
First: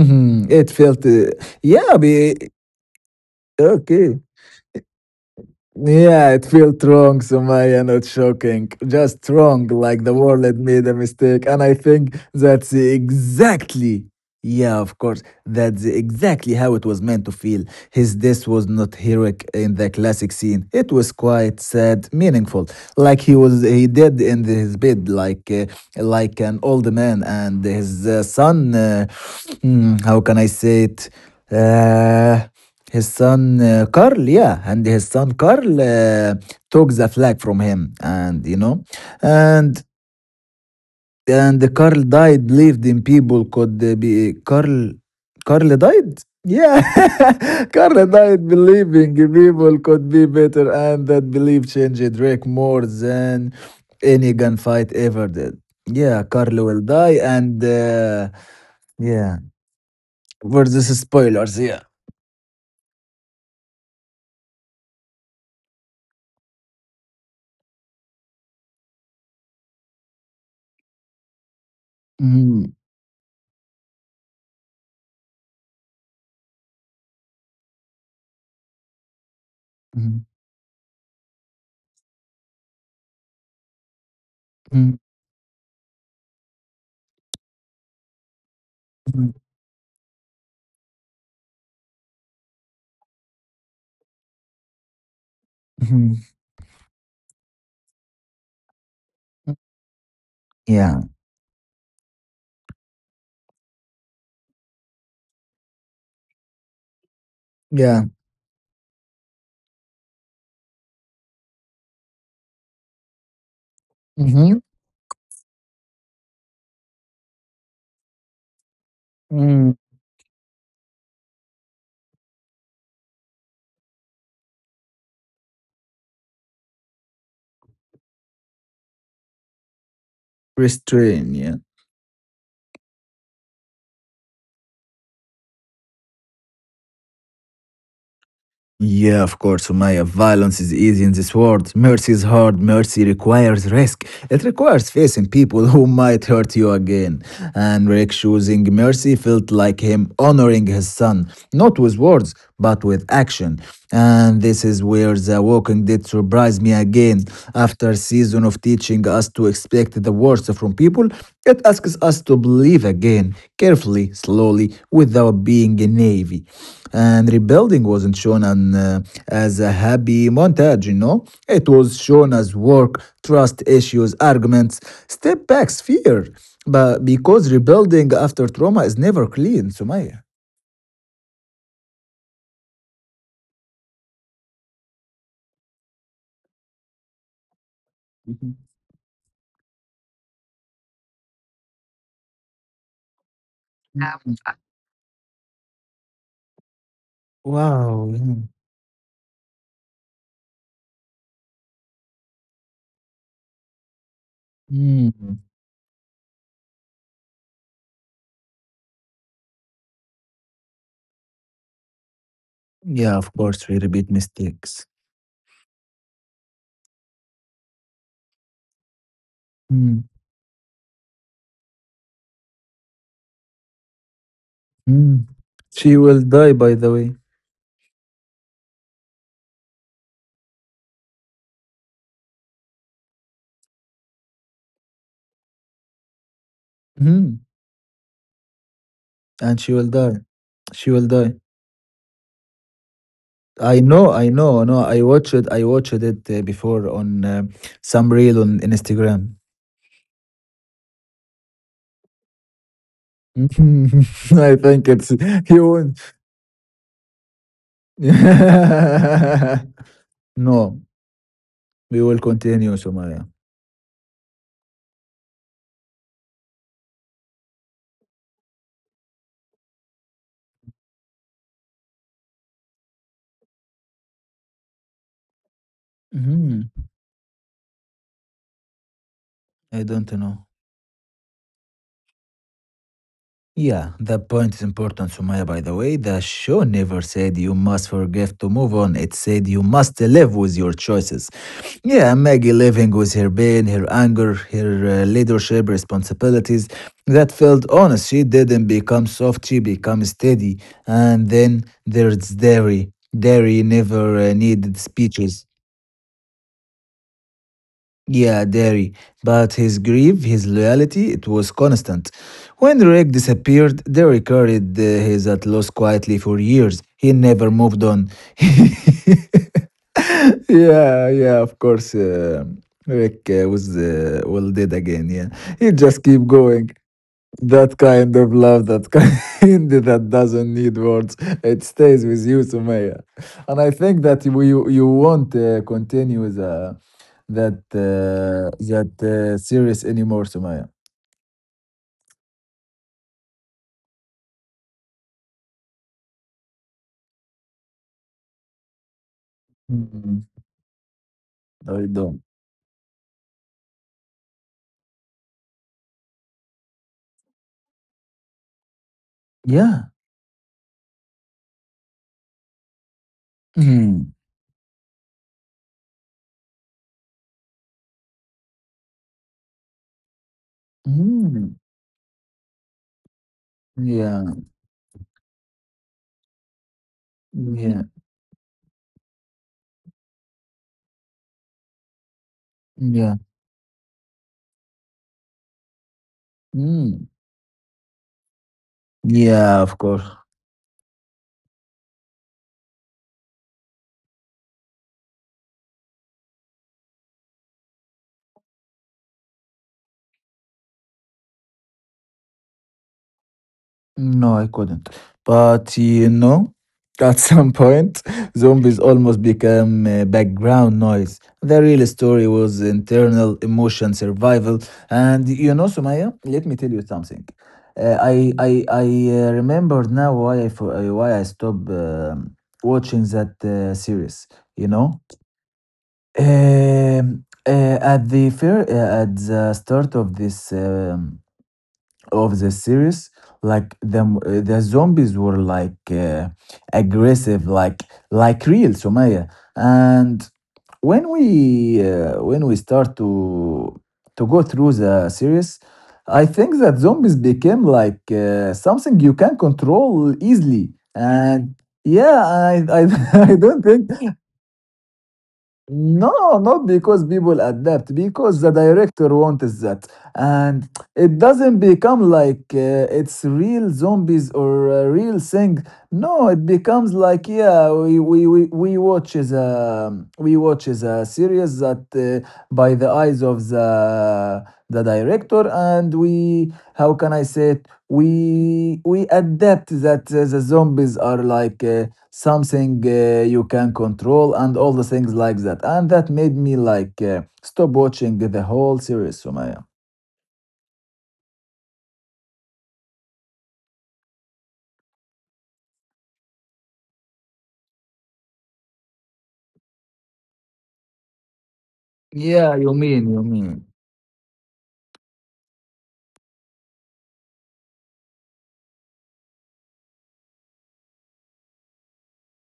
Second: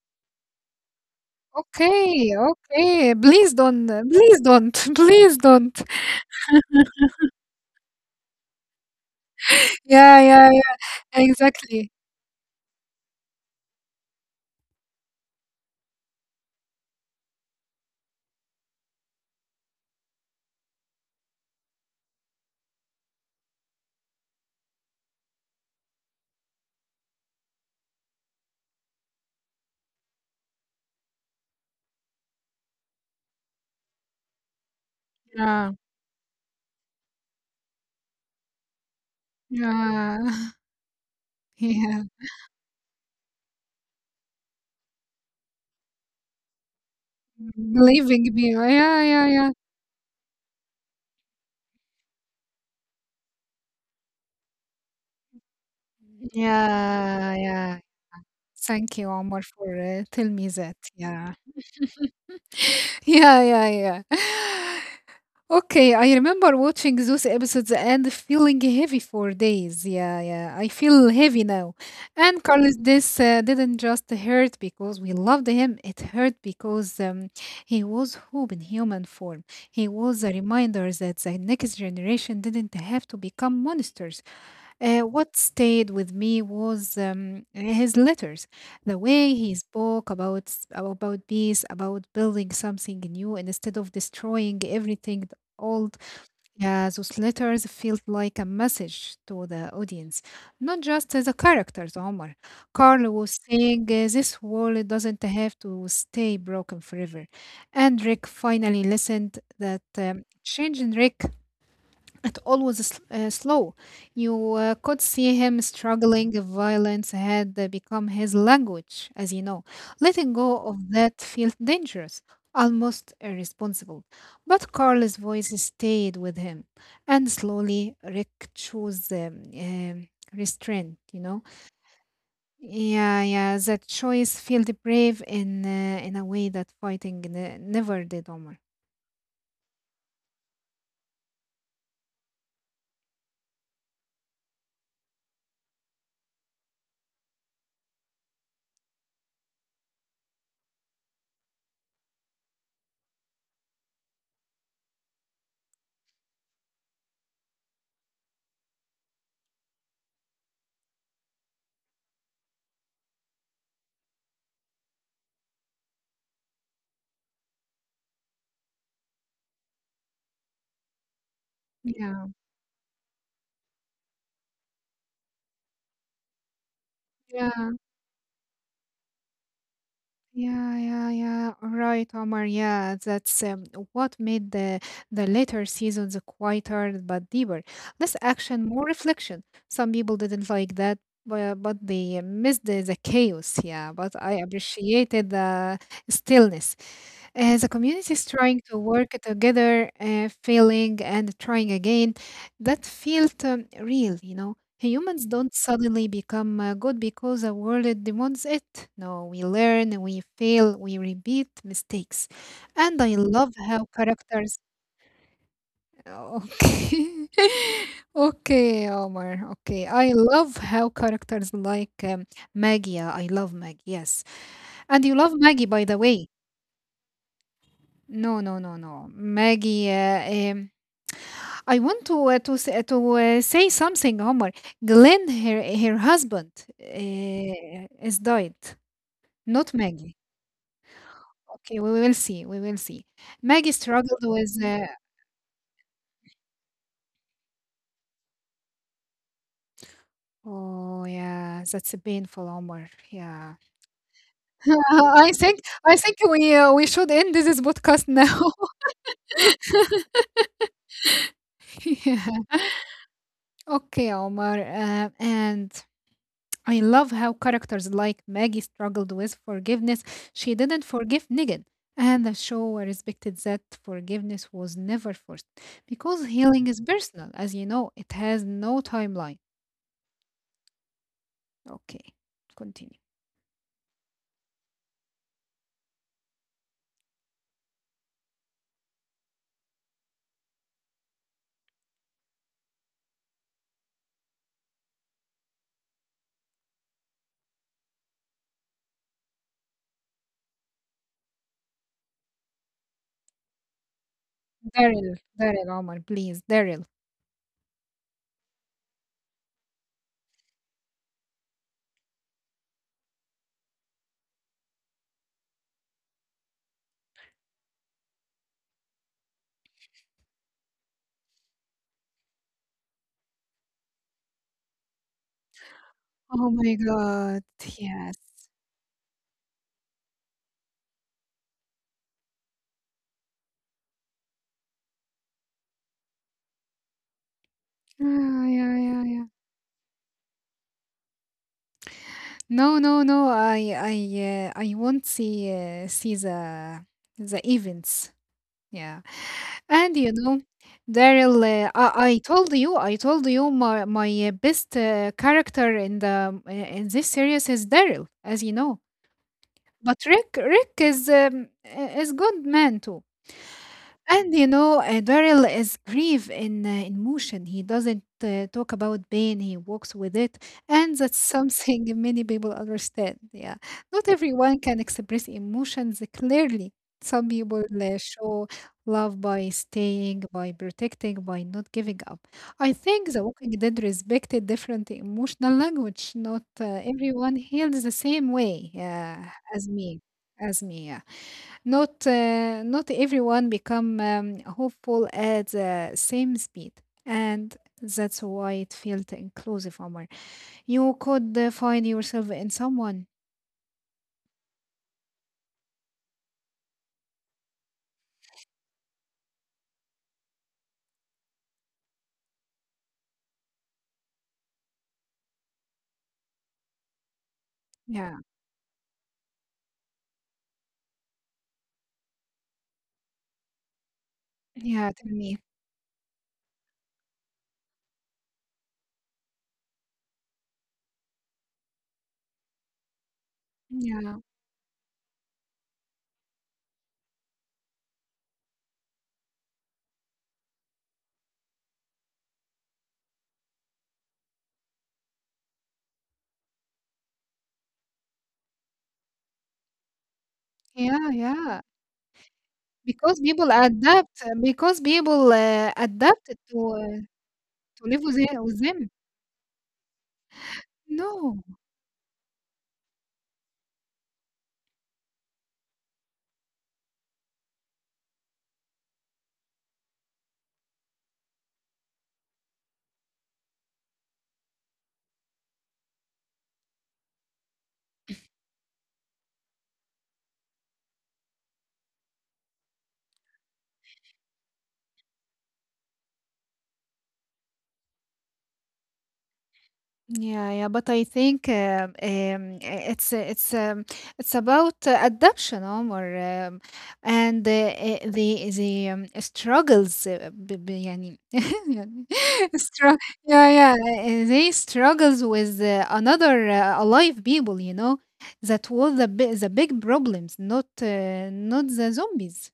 Speaker 1: Mhm. It felt, yeah,
Speaker 2: Okay,
Speaker 1: be,
Speaker 2: okay.
Speaker 1: okay.
Speaker 2: Please don't, please don't.
Speaker 1: Yeah, it felt wrong, Sumaya, not shocking. Just wrong, like the
Speaker 2: Yeah,
Speaker 1: world
Speaker 2: yeah,
Speaker 1: had made a mistake. And I
Speaker 2: exactly.
Speaker 1: think that's exactly, yeah, of course, that's exactly how it was meant to feel. His death was not heroic in the classic scene. It was quite sad, meaningful, like he was, he did in his bed like like an old man and his son, mm, how can I say it, uh, his son, Carl, yeah, and his son
Speaker 2: Yeah.
Speaker 1: Carl uh, took the flag from him, and you know, and
Speaker 2: Yeah.
Speaker 1: Carl
Speaker 2: Yeah.
Speaker 1: died, lived in people could be Carl. Carl died. Yeah, Carl
Speaker 2: Believing
Speaker 1: died
Speaker 2: me. Yeah,
Speaker 1: believing
Speaker 2: yeah, yeah.
Speaker 1: people could be better, and that belief changed Drake more than any gunfight ever did. Yeah, Carl will die,
Speaker 2: Yeah,
Speaker 1: and
Speaker 2: yeah. Thank you,
Speaker 1: yeah,
Speaker 2: Omar, for tell me that.
Speaker 1: versus
Speaker 2: Yeah.
Speaker 1: spoilers. Yeah.
Speaker 2: Yeah, yeah, yeah. Okay, I remember watching those episodes and feeling heavy for days. Yeah, yeah, I feel heavy now. And
Speaker 1: Mhm,
Speaker 2: Carlos, this didn't just hurt because we loved him, it hurt because he was hope in human form. He
Speaker 1: mhm,
Speaker 2: was a reminder that the next generation didn't have to become monsters.
Speaker 1: mhm,
Speaker 2: What stayed with me was his letters, the way he spoke about about peace, about building something new instead of destroying everything old.
Speaker 1: mhm,
Speaker 2: Yeah, those letters felt like a message to
Speaker 1: mhm.
Speaker 2: the audience, not
Speaker 1: Yeah.
Speaker 2: just as a characters. Omar, Carl was saying this world doesn't have to stay broken forever,
Speaker 1: Yeah.
Speaker 2: and Rick finally listened. That change in Rick, it always slow. You
Speaker 1: Mm-hmm.
Speaker 2: could see him struggling. Violence had become his language, as you know.
Speaker 1: Mm-hmm.
Speaker 2: Letting go of that felt dangerous, almost irresponsible. But Carl's voice stayed with him, and slowly Rick chose restraint.
Speaker 1: Restrain. Yeah.
Speaker 2: Yeah, yeah. That choice felt brave in a way that fighting never did, Omar.
Speaker 1: Yeah, of course, Sumaya. Violence is easy in this world. Mercy is hard. Mercy requires risk. It requires facing people who might hurt you again. And Rick choosing mercy felt like him honoring his son, not with words, but with action. And this is where The Walking Dead surprised me again. After a season of teaching us to expect the worst from people, it asks us to believe again, carefully, slowly, without being a naive. And rebuilding wasn't shown as a happy montage, you know? It was
Speaker 2: Yeah,
Speaker 1: shown as work, trust issues, arguments, step backs, fear. But because
Speaker 2: yeah.
Speaker 1: rebuilding after trauma is never clean, Sumaya.
Speaker 2: Yeah, yeah, yeah. Right, Omar. Yeah, that's what made the later seasons quieter but deeper. Less
Speaker 1: Mhm.
Speaker 2: action, more reflection. Some people didn't like that, but they missed the chaos. Yeah, but
Speaker 1: Yeah.
Speaker 2: I appreciated the stillness. The
Speaker 1: Wow.
Speaker 2: community is
Speaker 1: Yeah.
Speaker 2: trying to work together, failing and trying again. That felt real, Humans
Speaker 1: Mm.
Speaker 2: don't suddenly become good because the world demands it. No, we learn, we fail, we repeat mistakes. And
Speaker 1: Yeah,
Speaker 2: I
Speaker 1: of
Speaker 2: love
Speaker 1: course, we
Speaker 2: how
Speaker 1: repeat
Speaker 2: characters.
Speaker 1: mistakes.
Speaker 2: Okay. Okay, Omar. Okay.
Speaker 1: Mm.
Speaker 2: I love how characters like Maggie. I love Maggie. Yes. And you
Speaker 1: Mm.
Speaker 2: love Maggie, by
Speaker 1: She
Speaker 2: the
Speaker 1: will
Speaker 2: way.
Speaker 1: die, by the way.
Speaker 2: No, no, no, no. Maggie. I want to to say something, Omar. Glenn, her husband,
Speaker 1: Mhm.
Speaker 2: is died,
Speaker 1: And she
Speaker 2: not
Speaker 1: will
Speaker 2: Maggie.
Speaker 1: die. She will die.
Speaker 2: Okay, we will see. We will see. Maggie struggled
Speaker 1: I
Speaker 2: with.
Speaker 1: know, no. I watched it before on some reel on Instagram.
Speaker 2: Oh yeah, that's a painful, Omar. Yeah,
Speaker 1: I think it's
Speaker 2: I think
Speaker 1: you won.
Speaker 2: I think we should end this podcast now.
Speaker 1: No, we will
Speaker 2: yeah.
Speaker 1: continue, Sumaya.
Speaker 2: Okay, Omar. And I love how characters like Maggie struggled with forgiveness. She didn't forgive Negan, and the show respected that forgiveness was never forced because healing
Speaker 1: Mhm.
Speaker 2: is personal, as you know, it has no timeline.
Speaker 1: I don't know.
Speaker 2: Okay, continue.
Speaker 1: Yeah, that point is important, Sumaya. By the way, the show never said you must forgive to move on. It said you must live with your choices. Yeah, Maggie living with her pain, her anger, her leadership responsibilities, that felt honest. She didn't become soft, she became steady. And then there's Derry. Derry never needed
Speaker 2: Daryl,
Speaker 1: speeches.
Speaker 2: Daryl, Omar, please, Daryl.
Speaker 1: Yeah, Derry. But his grief, his loyalty, it was constant. When Rick disappeared, Derry carried his at loss quietly for years. He never moved on. Yeah, yeah, of course. Rick was well dead again. Yeah, he just keep
Speaker 2: Oh
Speaker 1: going.
Speaker 2: my God,
Speaker 1: That kind
Speaker 2: yes.
Speaker 1: of love, that kind, that doesn't need words, it stays with you, Sumaya. And I think that we you won't continue the that uh,
Speaker 2: Yeah, yeah,
Speaker 1: that
Speaker 2: yeah, yeah.
Speaker 1: uh, series anymore, Sumaya.
Speaker 2: No, no, no. I won't see, see the events. Yeah. And you
Speaker 1: Mm,
Speaker 2: know, Daryl,
Speaker 1: I don't.
Speaker 2: I told you my best character in the in this series is Daryl, as you know.
Speaker 1: Yeah.
Speaker 2: But Rick, Rick is is good man too.
Speaker 1: Mm.
Speaker 2: And you know, Daryl is grief in motion. He doesn't talk about pain. He walks with it, and that's
Speaker 1: Mm.
Speaker 2: something many people understand. Yeah, not
Speaker 1: Yeah.
Speaker 2: everyone can express emotions clearly. Some people
Speaker 1: Yeah.
Speaker 2: show love by staying, by protecting, by not giving up. I
Speaker 1: Yeah.
Speaker 2: think The Walking Dead respected different emotional language. Not
Speaker 1: Mm.
Speaker 2: everyone heals the same way. Yeah,
Speaker 1: Yeah.
Speaker 2: as
Speaker 1: Of
Speaker 2: me,
Speaker 1: course.
Speaker 2: as me. Yeah. Not everyone become hopeful at the same speed, and that's why it felt inclusive, Omar. You could find yourself in someone.
Speaker 1: No, I couldn't. But you know, at some point, zombies almost became background noise. The real story was internal emotion survival. And you know, Sumaya, let me tell you something. Uh,
Speaker 2: Yeah,
Speaker 1: I I I remember now why I why I stopped watching that series. You
Speaker 2: yeah.
Speaker 1: know,
Speaker 2: Tell me.
Speaker 1: um, uh, at the fair at the start of this, um, of the series, like the
Speaker 2: Yeah,
Speaker 1: the zombies were like aggressive, like real, Sumaya, and when we start to go through the series, I think that zombies became like something you can control easily,
Speaker 2: yeah,
Speaker 1: and
Speaker 2: yeah.
Speaker 1: yeah,
Speaker 2: Because
Speaker 1: I
Speaker 2: people
Speaker 1: don't think,
Speaker 2: adapt. Because people adapted
Speaker 1: no, not because people
Speaker 2: to
Speaker 1: adapt,
Speaker 2: live
Speaker 1: because the
Speaker 2: with them.
Speaker 1: director wants that. And it
Speaker 2: No.
Speaker 1: doesn't become like it's real zombies or a real thing. No, it becomes like, yeah, we, we watch is a, we watch is a series that by the eyes of the director, and we, how can I say it? We adapt that the zombies are like something you can control and all the things like that, and that made me like stop watching the whole series, Sumaya.
Speaker 2: Yeah, yeah, but I think it's it's it's about adaptation, Omar, and the struggles, ب- ب- يعني يعني
Speaker 1: Yeah, you
Speaker 2: strugg-
Speaker 1: mean, you
Speaker 2: yeah,
Speaker 1: mean.
Speaker 2: yeah, they struggles with another alive people, you know, that was the big problems, not the zombies.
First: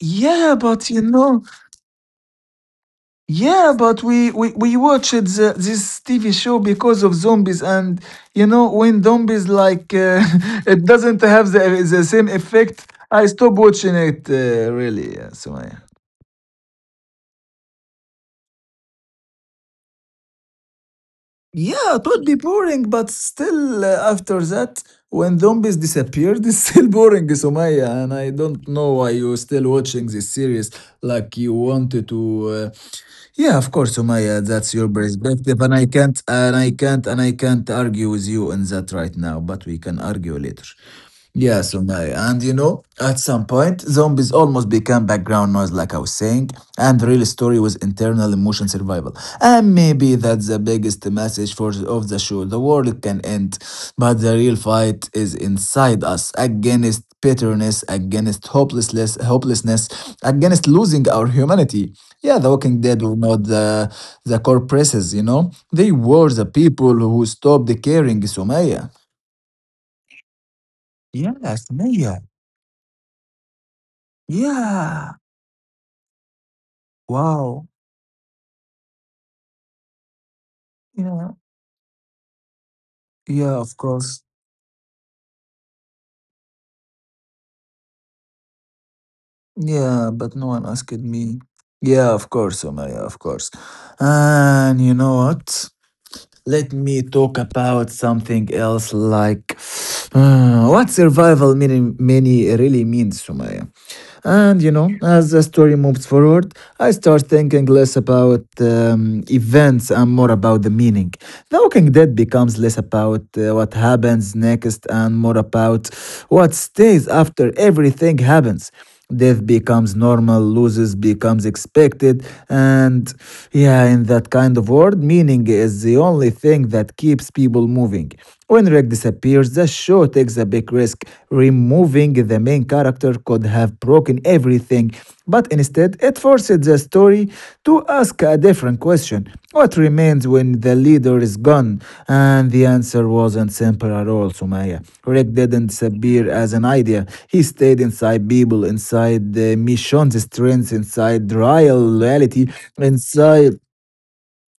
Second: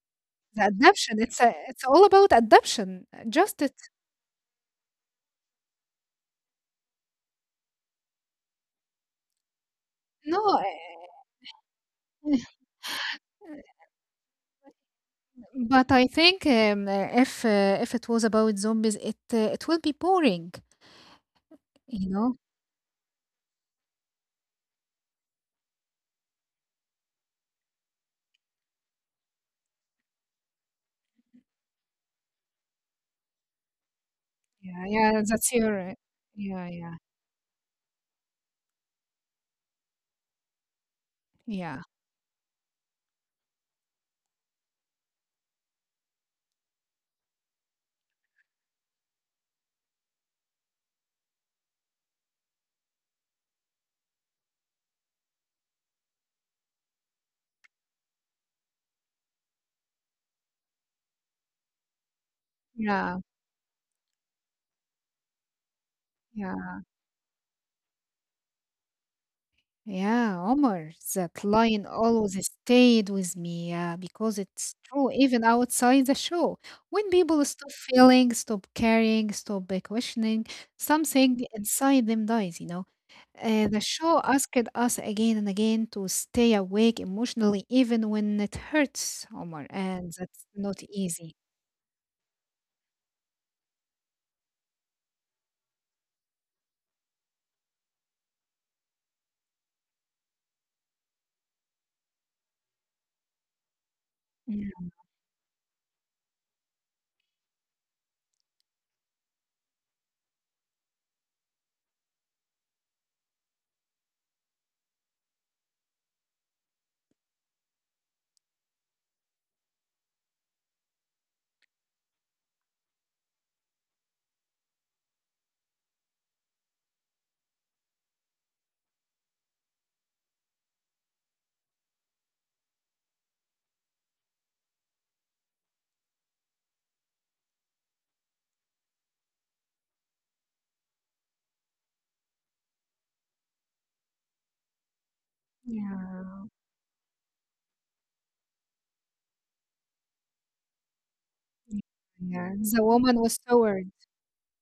Speaker 1: Yeah,
Speaker 2: The
Speaker 1: but you
Speaker 2: adoption.
Speaker 1: know,
Speaker 2: It's all about adoption. Just
Speaker 1: yeah,
Speaker 2: it,
Speaker 1: but we watched the, this TV show because of zombies, and you know, when zombies like
Speaker 2: no.
Speaker 1: it doesn't have the same effect, I stop watching it. Really, yeah, so.
Speaker 2: But I think if it was about zombies, it will be boring,
Speaker 1: Yeah,
Speaker 2: you
Speaker 1: it would
Speaker 2: know?
Speaker 1: be boring, but still, after that, when zombies disappeared, it's still boring, Sumaya. And I don't know why you're still watching this series like you wanted to. Yeah, of course, Sumaya, that's
Speaker 2: Yeah,
Speaker 1: your
Speaker 2: yeah, that's
Speaker 1: perspective,
Speaker 2: your, yeah, yeah,
Speaker 1: and I can't argue with you in that right now. But we can argue later. Yeah,
Speaker 2: yeah,
Speaker 1: so no, and you know, at some point, zombies almost became background noise, like I was saying, and the real story was internal emotion survival. And maybe that's the biggest message for of the show. The world can end, but the real fight is inside us against bitterness, against hopelessness, against losing our humanity. Yeah, The Walking Dead
Speaker 2: yeah,
Speaker 1: were not the the corpresses, you know. They were the
Speaker 2: yeah,
Speaker 1: people who stopped caring, Sumaya.
Speaker 2: yeah. Omar, that
Speaker 1: Yeah,
Speaker 2: line
Speaker 1: Sumaya.
Speaker 2: always stayed with me, yeah, because it's true,
Speaker 1: Yeah.
Speaker 2: even outside the show. When people
Speaker 1: Wow.
Speaker 2: stop feeling, stop caring, stop questioning,
Speaker 1: Yeah.
Speaker 2: something inside them dies, you know?
Speaker 1: Yeah, of
Speaker 2: The show
Speaker 1: course.
Speaker 2: asked us again and again to stay awake emotionally, even when it hurts, Omar, and
Speaker 1: Yeah, but
Speaker 2: that's
Speaker 1: no one
Speaker 2: not
Speaker 1: asked
Speaker 2: easy.
Speaker 1: me. Yeah, of course, Omaya, of course. And you know what? Let me talk about something else like, what survival many really means, Sumaya. And you
Speaker 2: Yeah,
Speaker 1: know, as the story moves forward, I start thinking less about events and more about the meaning. The Walking Dead becomes less about what happens next and more about what stays after everything happens. Death becomes normal, loses becomes expected, and yeah, in that kind of world, meaning is the only thing that keeps people moving. When Rick disappears, the show takes a big risk. Removing the main character could have broken everything, but instead it forced the story to ask a different question: what remains when the leader is gone? And the answer wasn't simple at all, Sumaya. Rick didn't disappear
Speaker 2: yeah,
Speaker 1: as an idea, he stayed inside people, inside the mission's strengths, inside real reality,
Speaker 2: yeah. The woman was
Speaker 1: inside,
Speaker 2: so worried.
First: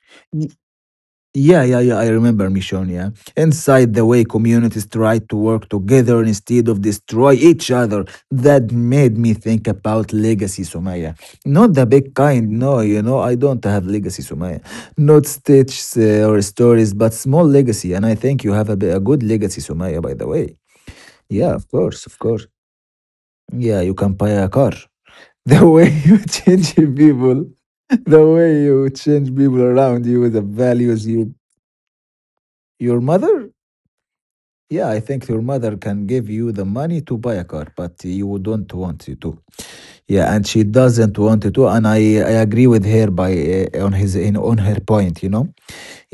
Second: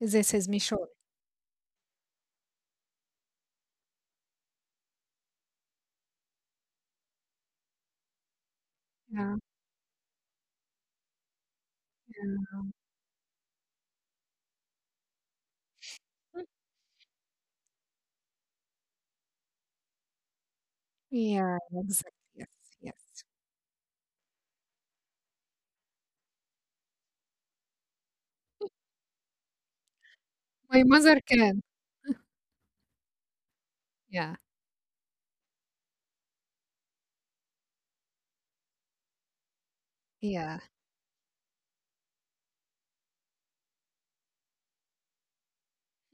Speaker 2: This is Michelle.
Speaker 1: yeah, yeah, yeah, I remember Michonne. Yeah, inside the way communities tried to work together instead of destroy each other. That made me
Speaker 2: Yeah,
Speaker 1: think about legacy, Sumaya. Not the big kind. No, you know, I don't have legacy, Sumaya. Not stitches or
Speaker 2: mm.
Speaker 1: stories, but small legacy. And I think you have a good legacy, Sumaya. By the way, yeah,
Speaker 2: Yeah,
Speaker 1: of course,
Speaker 2: exactly.
Speaker 1: of course.
Speaker 2: Yes, yes.
Speaker 1: Yeah, you can buy a car. The way you change people, the way you change people around you, the
Speaker 2: My
Speaker 1: values
Speaker 2: mother
Speaker 1: you.
Speaker 2: can.
Speaker 1: Your mother?
Speaker 2: Yeah,
Speaker 1: Yeah, I think your mother can give you the money to buy a car, but you don't want you to. Yeah, and
Speaker 2: yeah,
Speaker 1: she doesn't want you to, and I agree with her by on his in on her point, you know.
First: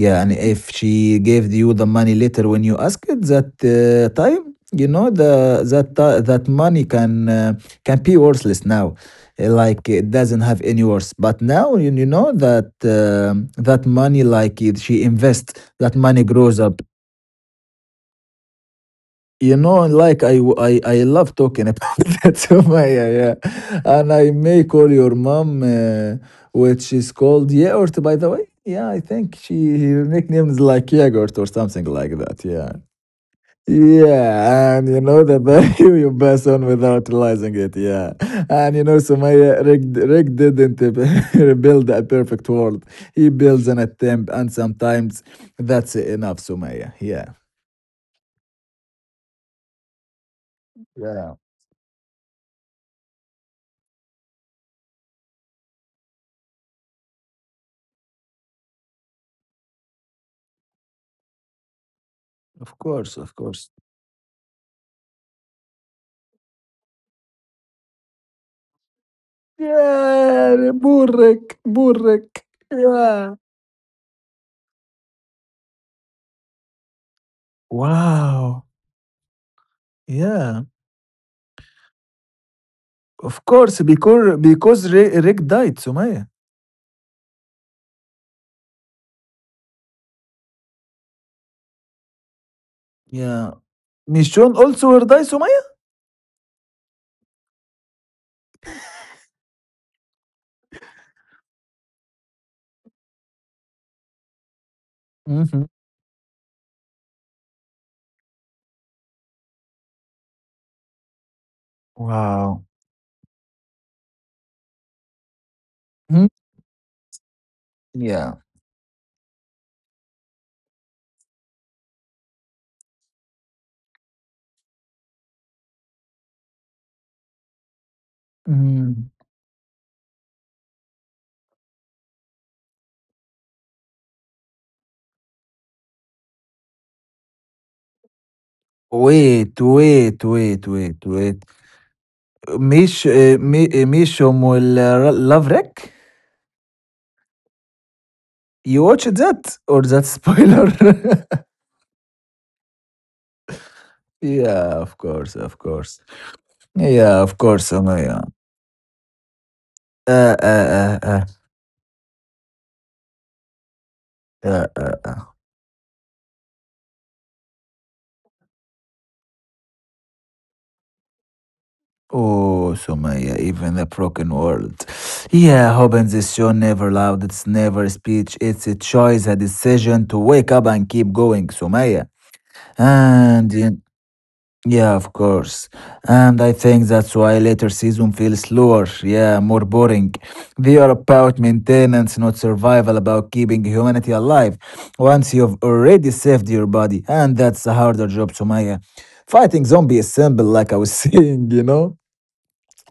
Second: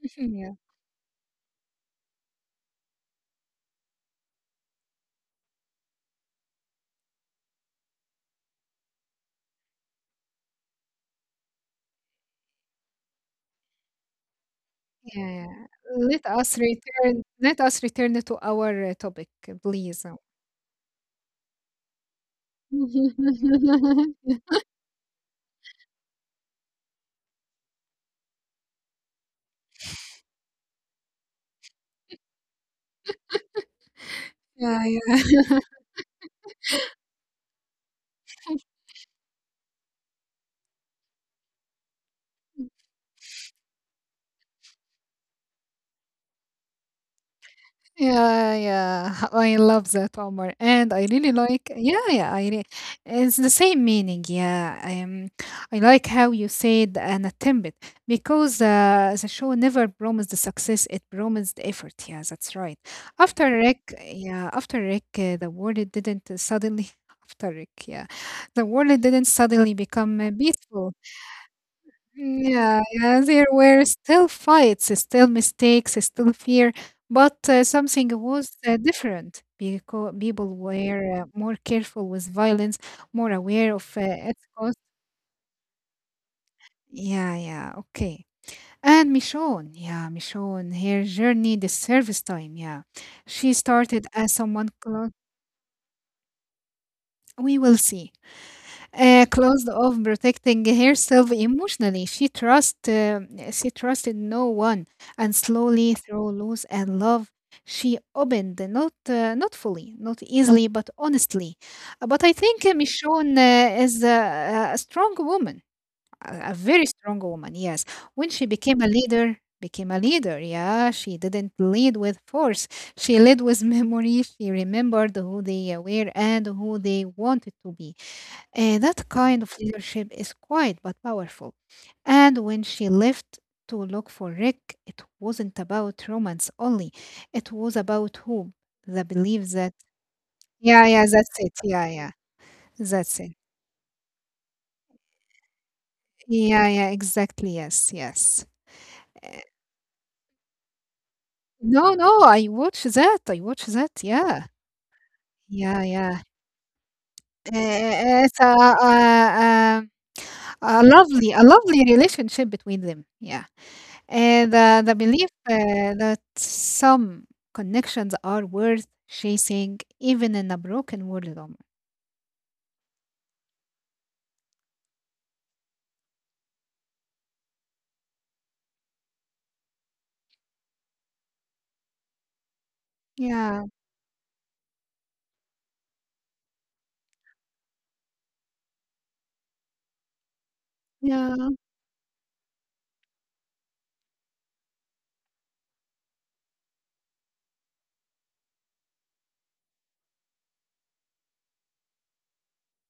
Speaker 1: and
Speaker 2: yeah,
Speaker 1: if she gave you the money later when you ask it that time, you know that money can be worthless now. Like it doesn't have any worth. But now you know that that money, like it, she
Speaker 2: yeah,
Speaker 1: invests,
Speaker 2: yeah.
Speaker 1: that money
Speaker 2: Let
Speaker 1: grows
Speaker 2: us
Speaker 1: up.
Speaker 2: return. Let us return to our topic,
Speaker 1: You know,
Speaker 2: please.
Speaker 1: like I love talking about that, Sumaya, yeah, yeah. And I may call your mom, which is called Yaort, by the way. Yeah, I think she, her nickname is like Yaort or something like that. Yeah. Yeah,
Speaker 2: yeah,
Speaker 1: and you know the
Speaker 2: yeah.
Speaker 1: value you pass on without realizing it. Yeah, and you know, Sumaya, Rick didn't build a perfect world. He builds an attempt, and sometimes that's enough, Sumaya. Yeah.
Speaker 2: Yeah, yeah. I love that, Omar. And I really
Speaker 1: Yeah,
Speaker 2: like, yeah, yeah, I re it's the same meaning. Yeah. I like how you said an attempt because the show never promised the success, it promised effort. Yeah, that's
Speaker 1: of
Speaker 2: right.
Speaker 1: course, of
Speaker 2: After
Speaker 1: course.
Speaker 2: Rick, yeah, after Rick, the world didn't suddenly, after Rick, yeah, the world didn't suddenly become
Speaker 1: Yeah,
Speaker 2: peaceful.
Speaker 1: burrek, burrek.
Speaker 2: Yeah, yeah,
Speaker 1: Yeah.
Speaker 2: there were still fights, still mistakes, still fear, but something was
Speaker 1: Wow.
Speaker 2: different because people
Speaker 1: Yeah.
Speaker 2: were more careful with violence, more
Speaker 1: Of
Speaker 2: aware
Speaker 1: course,
Speaker 2: of
Speaker 1: because
Speaker 2: its cost.
Speaker 1: Rick died, Sumaya.
Speaker 2: Yeah, yeah, okay. And Michonne, yeah, Michonne, her journey, the service time, yeah.
Speaker 1: Yeah.
Speaker 2: She started as
Speaker 1: Michonne
Speaker 2: someone
Speaker 1: also will
Speaker 2: close.
Speaker 1: die, Sumaya.
Speaker 2: We will see. Closed off protecting herself emotionally. She trusted no one, and
Speaker 1: Hmm.
Speaker 2: slowly through loss and love, she opened. Not fully, not easily, but honestly. But I think
Speaker 1: Wow.
Speaker 2: Michonne is a strong woman,
Speaker 1: Hmm?
Speaker 2: a very strong woman. Yes, when
Speaker 1: Yeah.
Speaker 2: she became a leader, became a leader. Yeah, she didn't lead with force. She led with memory. She remembered who they were and who they wanted to be. That
Speaker 1: Mm.
Speaker 2: kind of leadership is quiet but powerful. And when she left to look for Rick, it wasn't about romance only, it was about hope, the belief
Speaker 1: Wait,
Speaker 2: that,
Speaker 1: wait, wait,
Speaker 2: yeah,
Speaker 1: wait,
Speaker 2: yeah, that's
Speaker 1: wait.
Speaker 2: it. Yeah, yeah, that's it.
Speaker 1: Michonne will love Rick.
Speaker 2: Yeah, yeah, exactly. Yes, yes.
Speaker 1: You watched that or that spoiler?
Speaker 2: No, no, I watch that. I watch that. Yeah,
Speaker 1: Yeah, of course, of
Speaker 2: yeah,
Speaker 1: course.
Speaker 2: yeah.
Speaker 1: Yeah, of course, Sumaya.
Speaker 2: A
Speaker 1: Uh, uh, uh, uh.
Speaker 2: a lovely relationship between them. Yeah. Uh,
Speaker 1: Uh,
Speaker 2: the
Speaker 1: uh,
Speaker 2: the belief
Speaker 1: uh.
Speaker 2: that some connections are worth chasing, even in a broken world, Omar.
Speaker 1: Oh, Sumaya, even a broken world. Yeah, Hobbins is show never loud. It's never speech. It's a choice, a decision to wake up and keep going, Sumaya. And
Speaker 2: Yeah,
Speaker 1: in- yeah, of course. And I think that's why later season feels slower. Yeah, more boring. They are about
Speaker 2: yeah,
Speaker 1: maintenance, not survival. About keeping humanity alive. Once you've already saved your body, and that's a harder job, Sumaya. Fighting zombie is simple, like I was saying, you know,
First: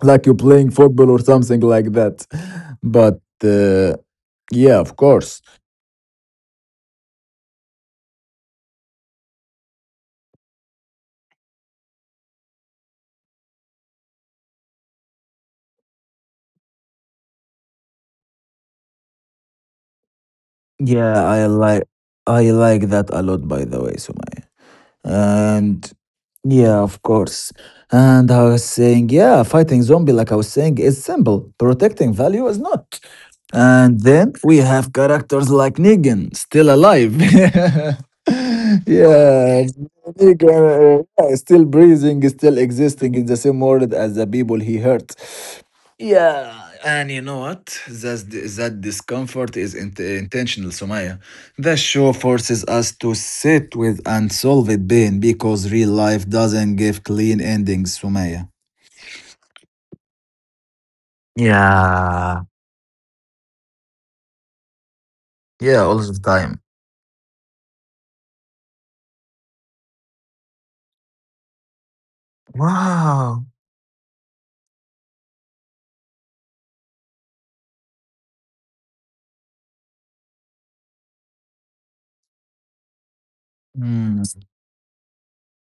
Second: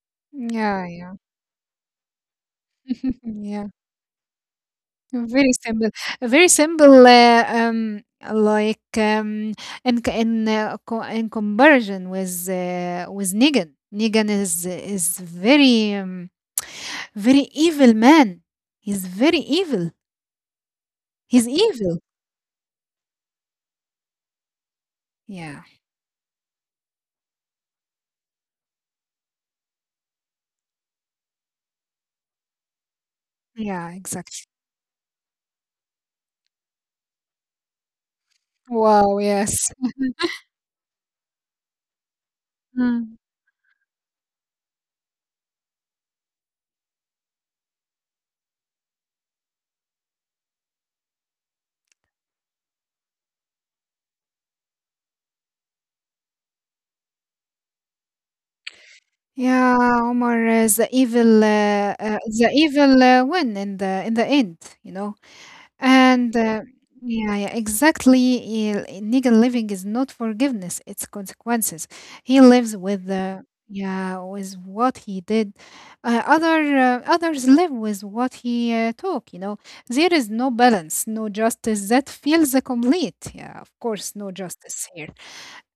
Speaker 1: like you're playing
Speaker 2: yeah,
Speaker 1: football
Speaker 2: yeah,
Speaker 1: or something like that. But
Speaker 2: yeah.
Speaker 1: yeah, of course.
Speaker 2: Very simple, very simple. Like in c- in co- in comparison with Negan. Negan is very very evil man. He's very evil.
Speaker 1: Yeah,
Speaker 2: He's evil.
Speaker 1: I like that a lot, by the way, Sumaya.
Speaker 2: Yeah,
Speaker 1: And yeah, of course. And I was saying, yeah, fighting zombie, like I was saying, is simple. Protecting value is not.
Speaker 2: yeah,
Speaker 1: And then
Speaker 2: exactly.
Speaker 1: we have characters like Negan, still alive. Yeah,
Speaker 2: Wow. Yes.
Speaker 1: Negan, yeah, still breathing, still existing in the same world as the people he hurt. Yeah, and you know what? That discomfort is intentional, Sumaya. The show forces us to sit with and solve it pain because real life doesn't give clean endings, Sumaya.
Speaker 2: Yeah, Omar,
Speaker 1: Yeah.
Speaker 2: the evil win in the end, you know.
Speaker 1: Yeah, all the
Speaker 2: And
Speaker 1: time.
Speaker 2: yeah, yeah, exactly. Yeah, legal living is not forgiveness; it's consequences. He lives with the
Speaker 1: Wow.
Speaker 2: yeah with what he did. Others live with what he took. You know, there is no balance, no justice that feels complete. Yeah, of course, no
Speaker 1: Mm.
Speaker 2: justice here.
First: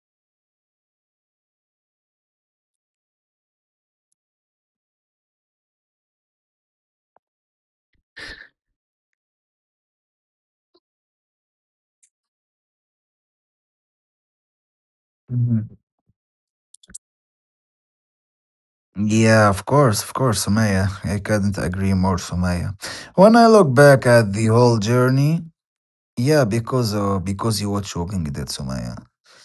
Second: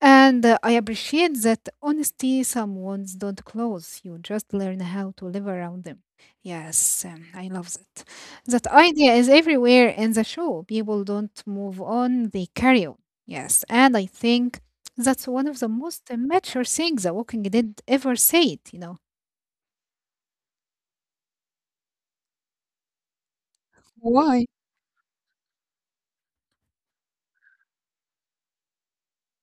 Speaker 2: And I appreciate that honesty, some wounds don't close. You just learn how to live around them. Yes, I love that. That idea is everywhere in the show. People don't move on, they carry on. Yes, and I think that's one of the
Speaker 1: Mhm.
Speaker 2: most mature things The Walking Dead ever said, you know.
Speaker 1: Yeah, of course, Sumaya. I couldn't agree more, Sumaya. When I look back at the
Speaker 2: Why?
Speaker 1: whole journey, yeah, because you were choking that, Sumaya.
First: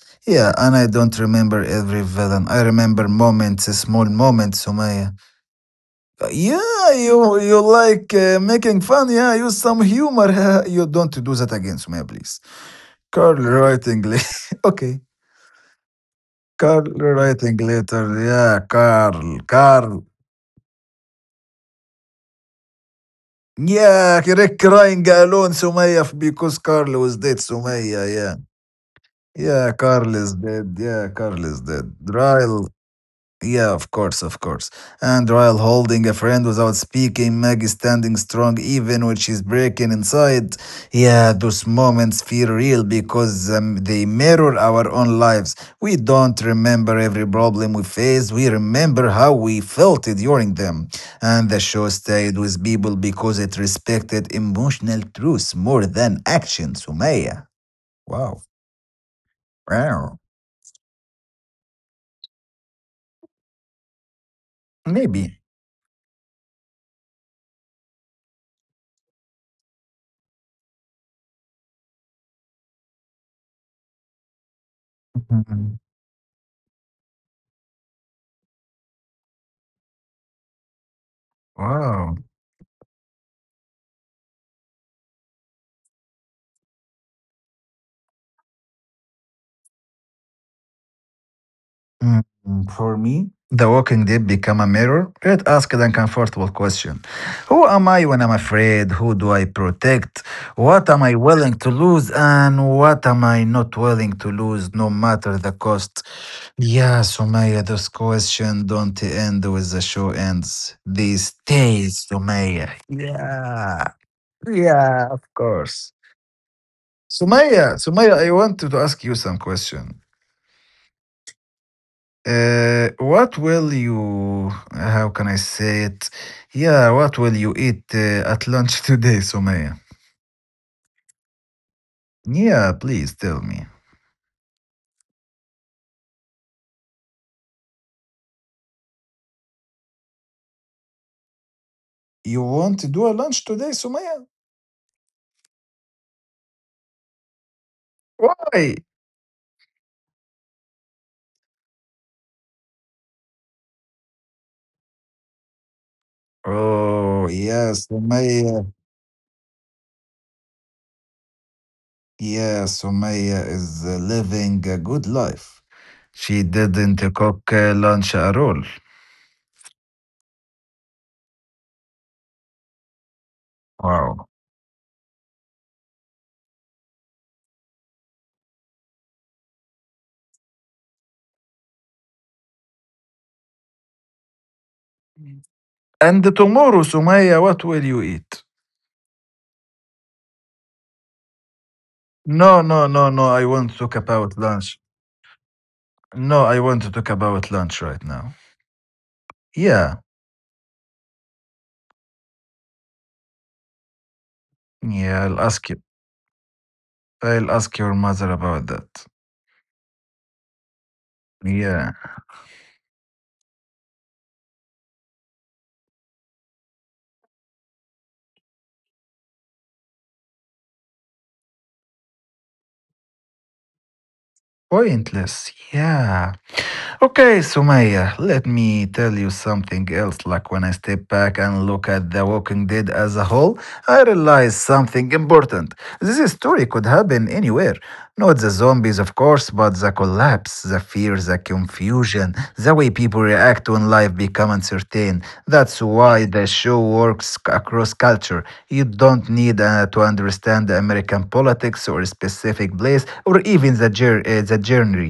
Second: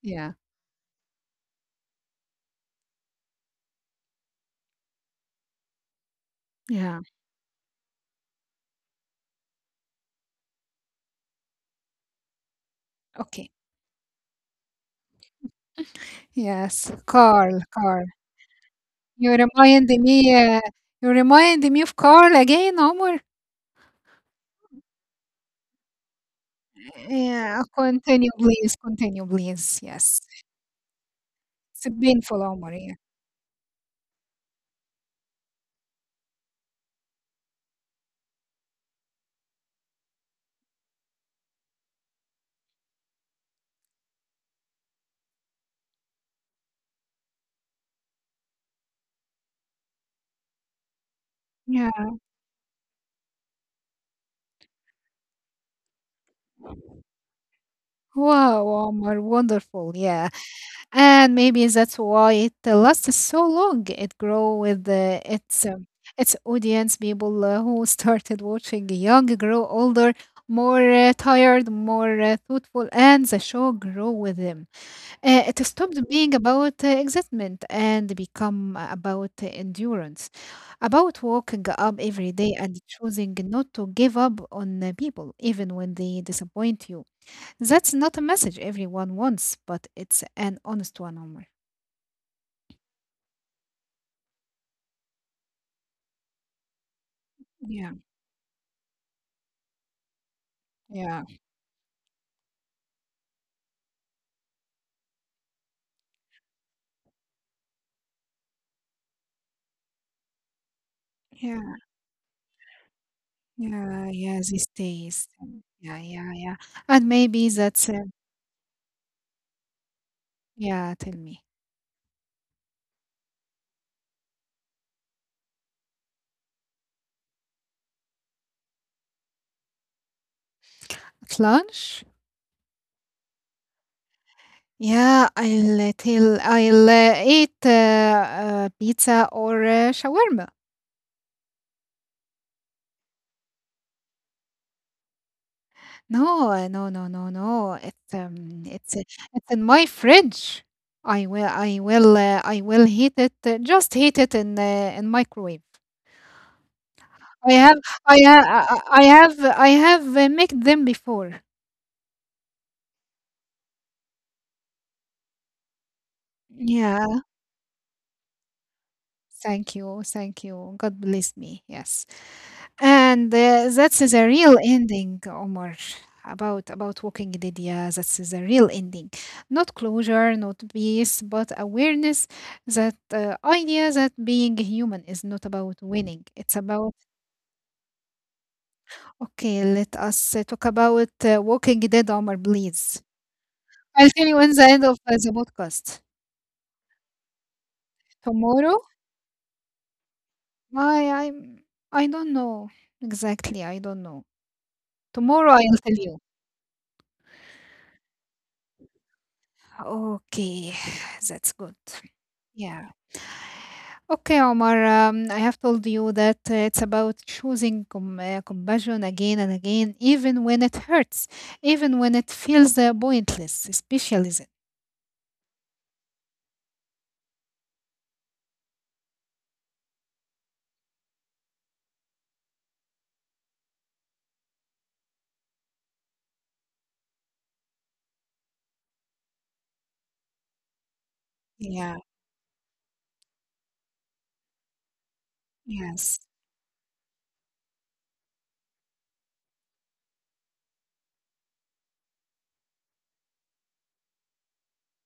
Speaker 2: Yeah,
Speaker 1: Yeah, and I don't remember every villain. I remember moments, small moments, Sumaya. Yeah,
Speaker 2: yeah.
Speaker 1: you like making fun. Yeah, use some humor. You don't do that again, Sumaya, please. Carl
Speaker 2: Okay.
Speaker 1: writing later. Okay, Carl
Speaker 2: Yes,
Speaker 1: writing
Speaker 2: Carl,
Speaker 1: later.
Speaker 2: Carl.
Speaker 1: Yeah,
Speaker 2: You
Speaker 1: Carl,
Speaker 2: remind
Speaker 1: Carl.
Speaker 2: me, uh, you remind me of Carl again, Omar.
Speaker 1: Yeah, Rick crying alone, Sumaya, because Carl was dead,
Speaker 2: Yeah,
Speaker 1: Sumaya.
Speaker 2: continue,
Speaker 1: Yeah,
Speaker 2: please. Continue,
Speaker 1: yeah,
Speaker 2: please.
Speaker 1: Carl
Speaker 2: Yes.
Speaker 1: is dead. Yeah, Carl is
Speaker 2: It's
Speaker 1: dead.
Speaker 2: has been for
Speaker 1: Right.
Speaker 2: Omar. Yeah.
Speaker 1: Yeah, of course, of course. And while holding a friend without speaking, Maggie standing strong even when she's breaking inside. Yeah, those moments feel real because they mirror our own lives. We don't remember every problem we face, we remember how we felt during them. And the show
Speaker 2: Yeah.
Speaker 1: stayed with people because it respected emotional truths more than action, Sumaya. Wow.
Speaker 2: Wow, Omar. Wonderful.
Speaker 1: Wow.
Speaker 2: Yeah. And maybe that's why it lasts so long. It grow with
Speaker 1: Maybe.
Speaker 2: its audience, people who started watching young grow older, more tired, more thoughtful, and the show grow with them. It stopped being about excitement and become about endurance, about walking up
Speaker 1: Wow.
Speaker 2: every day and choosing not to give up on people, even when they disappoint you. That's not a message everyone wants, but it's an honest one, Omar.
Speaker 1: Mm, For me, the walking did become a mirror. It asked an uncomfortable question. Who am
Speaker 2: Yeah,
Speaker 1: I when I'm afraid? Who do I protect? What am I
Speaker 2: yeah,
Speaker 1: willing to lose? And what am I not willing to lose, no matter the cost? Yeah, Sumaya, those questions don't end with the show ends. They
Speaker 2: yeah,
Speaker 1: stay, Sumaya. Yeah,
Speaker 2: yeah, yeah, these
Speaker 1: yeah, of
Speaker 2: days.
Speaker 1: course.
Speaker 2: Yeah, yeah, yeah. And maybe
Speaker 1: Sumaya,
Speaker 2: that's,
Speaker 1: Sumaya, I wanted to ask you some question.
Speaker 2: yeah, tell me.
Speaker 1: What will you, how can I say it? Yeah, what will you eat at lunch today, Sumaya?
Speaker 2: At lunch?
Speaker 1: Yeah, please tell me.
Speaker 2: Yeah, I'll tell I'll eat pizza or shawarma.
Speaker 1: You want to do a lunch today, Sumaya?
Speaker 2: No, no, no, no, no.
Speaker 1: Why?
Speaker 2: It's in my fridge. I will heat it. Just heat it in microwave.
Speaker 1: Oh,
Speaker 2: I have,
Speaker 1: yes, Sumaya.
Speaker 2: I have made them before.
Speaker 1: Yes, Sumaya is living a good life. She didn't
Speaker 2: Yeah.
Speaker 1: cook lunch at all.
Speaker 2: Thank you, thank you. God bless me. Yes, and that's
Speaker 1: Wow.
Speaker 2: the real ending, Omar. About walking Lydia. That's the real ending. Not closure, not peace, but awareness. That idea that being human is not about
Speaker 1: And
Speaker 2: winning. It's
Speaker 1: tomorrow,
Speaker 2: about
Speaker 1: Sumaya, what will you eat?
Speaker 2: okay. Let us talk about Walking Dead, Omar,
Speaker 1: No, no,
Speaker 2: please.
Speaker 1: no, no, I won't talk
Speaker 2: I'll tell
Speaker 1: about
Speaker 2: you in the
Speaker 1: lunch.
Speaker 2: end of the podcast
Speaker 1: No, I want to talk about lunch right now.
Speaker 2: tomorrow.
Speaker 1: Yeah,
Speaker 2: I I'm I don't know exactly. I don't know.
Speaker 1: yeah, I'll
Speaker 2: Tomorrow
Speaker 1: ask you.
Speaker 2: I'll tell you.
Speaker 1: I'll ask your mother about that.
Speaker 2: Okay, that's good.
Speaker 1: Yeah,
Speaker 2: Yeah. Okay, Omar. I have told you that it's about choosing compassion again and again, even when it hurts, even when it feels pointless, especially then.
Speaker 1: pointless. Yeah. Okay, Sumaya, let me tell you something else. Like when I step back and look at The Walking Dead as a whole, I realize something important. This story could happen anywhere. Not the zombies, of course, but the collapse, the fear, the
Speaker 2: Yeah,
Speaker 1: confusion, the way people react when life becomes uncertain. That's
Speaker 2: yes,
Speaker 1: why the show works across culture. You don't need to understand the American politics or a specific place or even the genre.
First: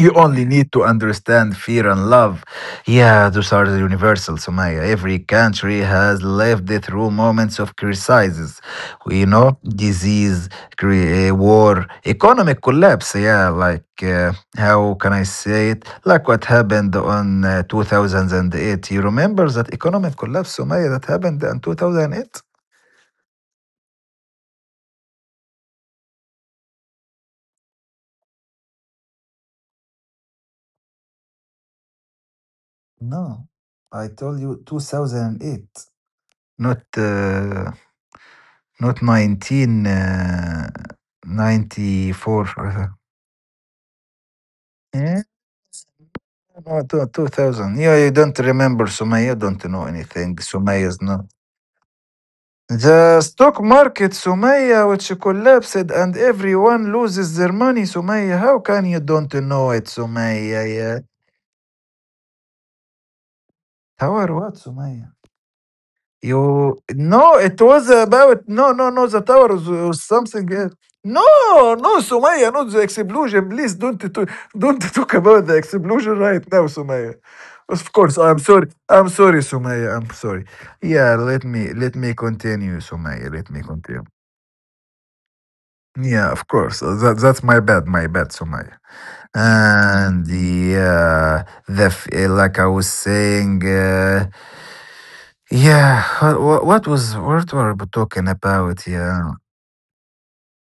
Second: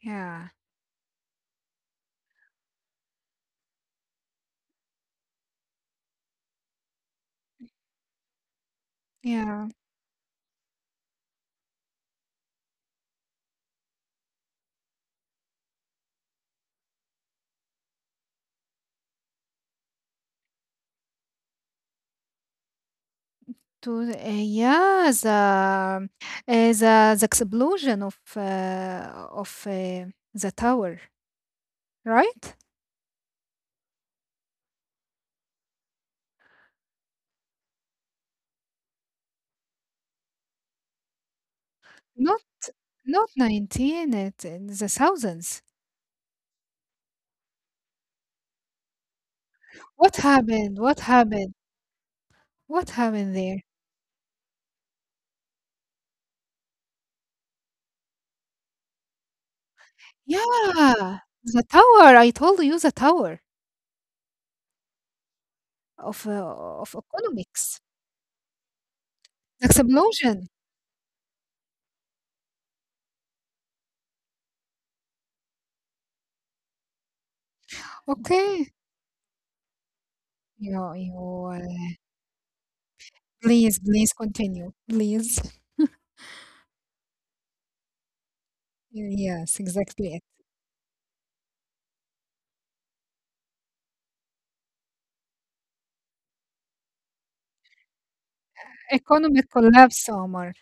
Speaker 1: You only
Speaker 2: yeah,
Speaker 1: need to understand fear and love. Yeah, those are the universal, Somaya. Every country has lived it through moments of crises, you know,
Speaker 2: yeah.
Speaker 1: disease, war, economic collapse. Yeah, like how can I say it? Like what happened on 2008. You remember that economic collapse, Somaya, that happened in 2008?
Speaker 2: Yeah, the the explosion of the tower, right?
Speaker 1: No, I told you 2008, not. Not 19, uh, 94.
Speaker 2: Not not 19, it in the
Speaker 1: Yeah.
Speaker 2: thousands.
Speaker 1: No, no, 2000. Yeah, you don't remember, Sumaya, don't know
Speaker 2: What
Speaker 1: anything.
Speaker 2: happened?
Speaker 1: Sumaya is
Speaker 2: What
Speaker 1: not.
Speaker 2: happened? What
Speaker 1: The
Speaker 2: happened there?
Speaker 1: stock market, Sumaya, which collapsed and everyone loses their money, Sumaya. How can you don't know it, Sumaya? Yeah.
Speaker 2: Yeah, the tower. I told you the tower
Speaker 1: Tower what, Sumaya?
Speaker 2: of
Speaker 1: You
Speaker 2: uh, of
Speaker 1: no, it
Speaker 2: economics.
Speaker 1: was about no, no, no. The tower
Speaker 2: The
Speaker 1: was
Speaker 2: explosion.
Speaker 1: something else. No, no, Sumaya, not the explosion. Please don't to, Don't talk about the explosion right now, Sumaya. Of course, I'm sorry.
Speaker 2: Okay.
Speaker 1: I'm sorry, Sumaya. I'm sorry.
Speaker 2: You,
Speaker 1: Yeah,
Speaker 2: you, uh,
Speaker 1: let me continue, Sumaya. Let me
Speaker 2: please,
Speaker 1: continue.
Speaker 2: please continue. Please.
Speaker 1: Yeah, of course. That that's my bad, Sumaya.
Speaker 2: Yes, exactly. It.
Speaker 1: And yeah, like I was saying. Yeah, uh, what were we talking about? Yeah,
Speaker 2: Economic collapse, Omar.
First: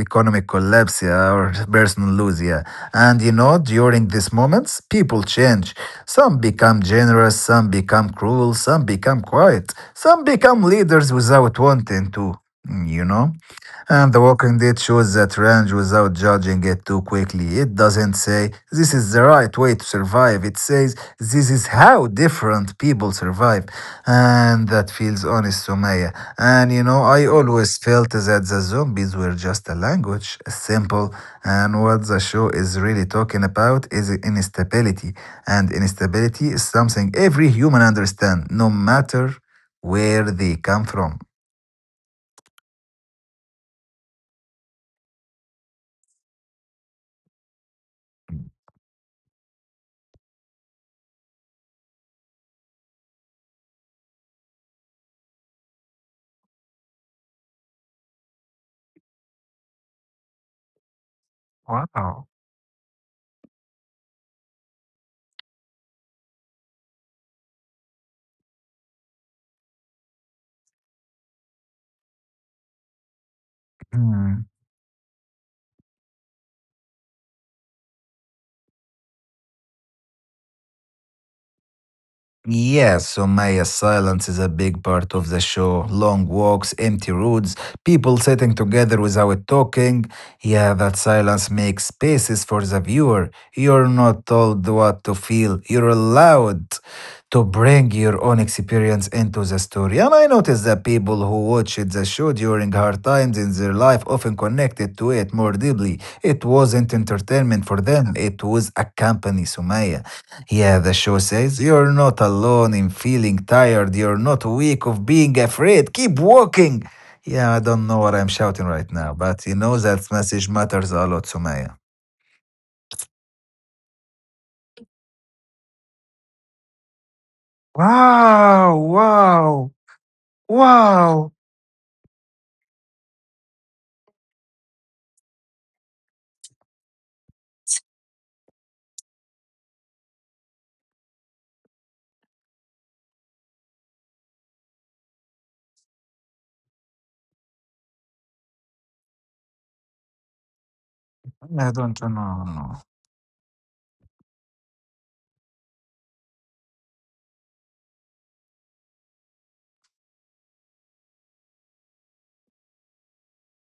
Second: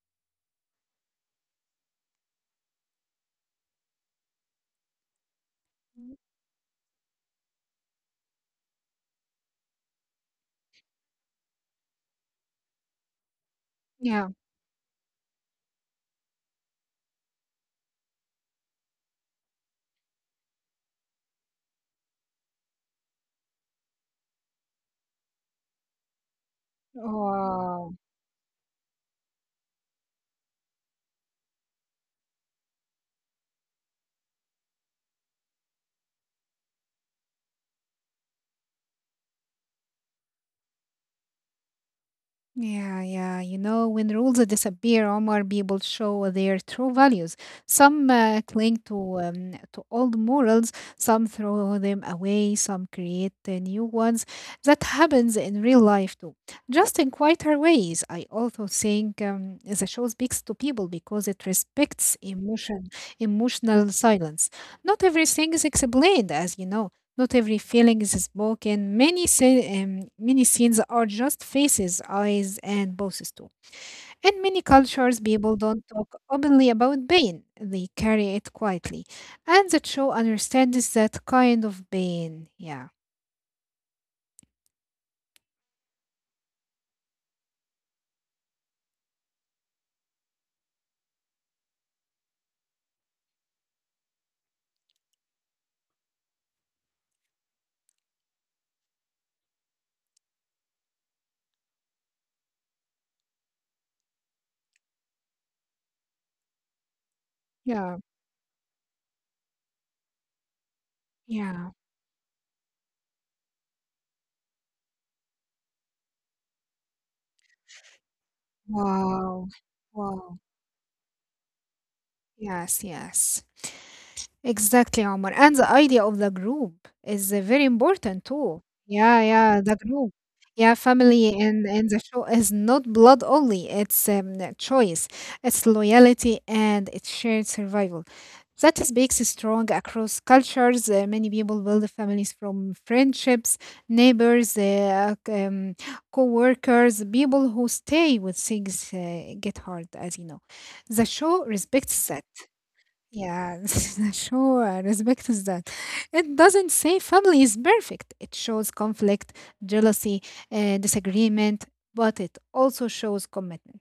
Speaker 1: economic collapse, yeah, or personal loss, yeah. And you know, during these moments, people change. Some become generous, some become cruel, some become quiet, some become leaders without wanting to. You know. And The
Speaker 2: Yeah.
Speaker 1: Walking Dead shows that range without judging it too quickly. It doesn't say, this is the right way to survive. It says, this is how different people survive. And that feels honest, Sumaya. And you know, I always
Speaker 2: Wow.
Speaker 1: felt that the zombies were just a language, simple. And what the show is really talking about is instability. And instability is something every human understands, no matter where they come from.
Speaker 2: Yeah, yeah. You know, when rules disappear, Omar, people show their true values. Some cling to old morals, some throw them away, some create new ones. That happens in real life too, just in quieter ways. I also think the show speaks to people because it respects
Speaker 1: Wow.
Speaker 2: emotion, emotional silence. Not everything is explained, as you know. Not every feeling is spoken. Many scenes are just faces, eyes, and poses too. In
Speaker 1: Hmm.
Speaker 2: many cultures, people don't talk openly about pain. They carry it quietly. And the show understands that kind of pain. Yeah.
Speaker 1: Yes, so Somaya, silence is a big part of the show. Long walks, empty roads, people sitting together without talking. Yeah, that silence makes spaces for the viewer. You're not told what to feel. You're allowed to bring your own experience into the story. And I noticed that people who watched the show during hard times in their life often connected to it more deeply. It wasn't entertainment
Speaker 2: Yeah.
Speaker 1: for them, it was a company, Somaya. Yeah, the show
Speaker 2: Yeah.
Speaker 1: says, you're not alone in feeling tired. You're not weak of being afraid. Keep walking. Yeah, I don't know what I'm shouting right now,
Speaker 2: Wow.
Speaker 1: but you know that
Speaker 2: Wow.
Speaker 1: message matters a lot, Sumaya.
Speaker 2: Yes, yes. Exactly, Omar. And the idea of the group is very important too.
Speaker 1: Wow,
Speaker 2: Yeah, yeah, the
Speaker 1: wow,
Speaker 2: group. Yeah, family
Speaker 1: wow.
Speaker 2: in the show is not blood only. It's a choice, it's loyalty, and it's shared survival. That is makes it strong across cultures. Many people build families from friendships, neighbors, co-workers, people who stay with things get hard, as you know. The show
Speaker 1: I
Speaker 2: respects
Speaker 1: don't
Speaker 2: that
Speaker 1: know. No.
Speaker 2: yeah, sure, respect is that. It doesn't say family is perfect. It shows conflict, jealousy, disagreement, but it also shows commitment.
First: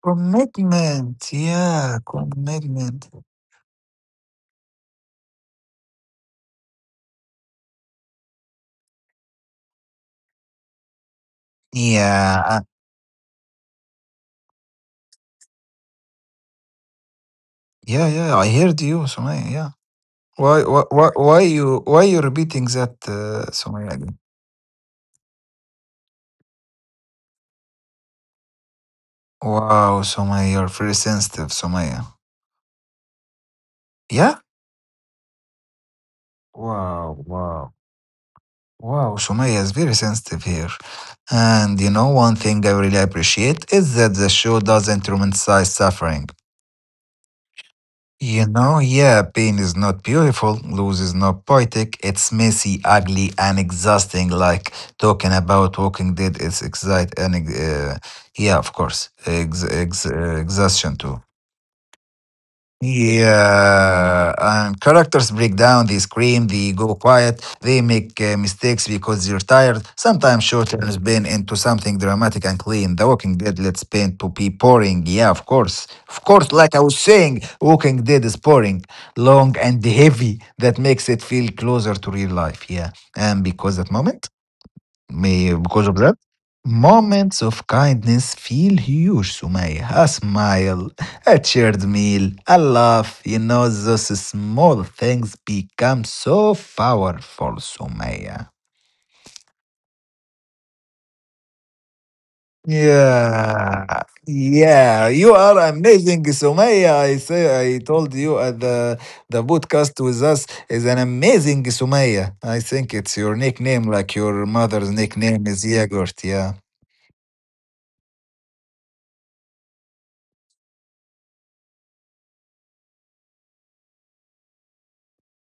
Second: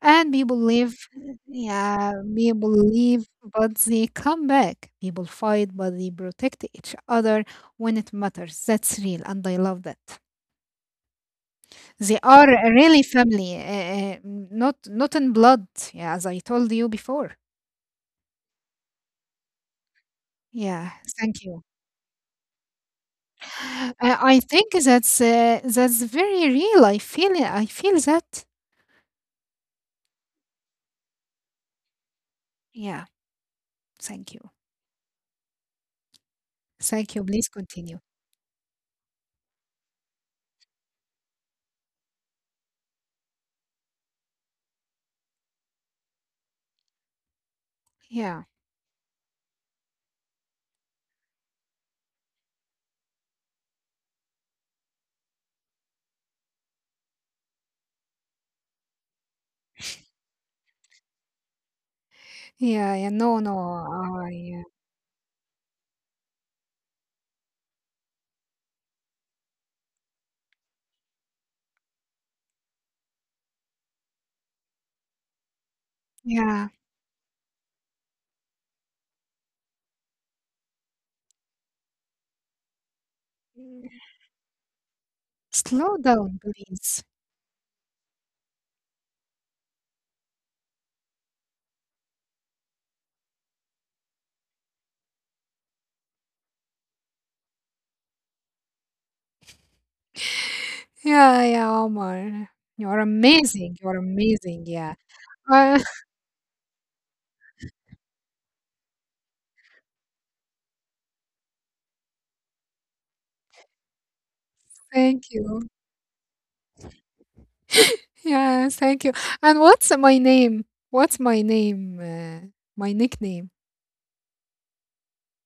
Speaker 2: And people leave,
Speaker 1: Commitment. Yeah,
Speaker 2: yeah, people
Speaker 1: commitment.
Speaker 2: leave, but they come back. People fight, but they protect each other when it matters. That's real, and I love that. They
Speaker 1: Yeah,
Speaker 2: are really family, not not in blood, yeah, as I told you before.
Speaker 1: yeah, yeah. I heard you, Sumaya. Yeah.
Speaker 2: Yeah, thank you.
Speaker 1: Why you repeating that, Sumaya, again?
Speaker 2: I think that's very real. I feel it. I feel that.
Speaker 1: Wow, Sumaya, you're very sensitive, Sumaya.
Speaker 2: Yeah.
Speaker 1: Yeah.
Speaker 2: Thank you.
Speaker 1: Wow,
Speaker 2: Thank you. Please
Speaker 1: wow,
Speaker 2: continue.
Speaker 1: wow. Sumaya is very sensitive here. And you know, one thing I really appreciate is that the show doesn't romanticize suffering. You
Speaker 2: Yeah.
Speaker 1: know, yeah, pain is not beautiful, loss is not poetic, it's messy, ugly, and exhausting. Like talking about Walking Dead is excite and, yeah, of course, exhaustion too.
Speaker 2: Yeah. Yeah. No. No.
Speaker 1: Yeah,
Speaker 2: I.
Speaker 1: and characters break down, they scream, they go quiet, they make mistakes because they're tired. Sometimes short turns bend into something dramatic and clean. The Walking Dead lets pain to be boring. Yeah, of course. Of course, like I
Speaker 2: Yeah.
Speaker 1: was saying, Walking Dead is boring, long and heavy. That makes it feel closer to real life. Yeah, and because that
Speaker 2: Yeah.
Speaker 1: moment. May because of
Speaker 2: Slow
Speaker 1: that,
Speaker 2: down, please.
Speaker 1: moments of kindness feel huge, Sumaya. A smile, a shared meal, a laugh, you know, those small things become so powerful, Sumaya.
Speaker 2: Yeah. Yeah. Omar, you are amazing. You
Speaker 1: Yeah,
Speaker 2: are amazing. Yeah.
Speaker 1: yeah, you are
Speaker 2: Uh,
Speaker 1: amazing, Sumaya. I say, I told you at the podcast with us is an amazing Sumaya. I think it's your nickname, like your mother's
Speaker 2: thank
Speaker 1: nickname is
Speaker 2: you.
Speaker 1: Yogurt. Yeah.
Speaker 2: Yeah. Thank you. And what's my name? What's my name? My nickname?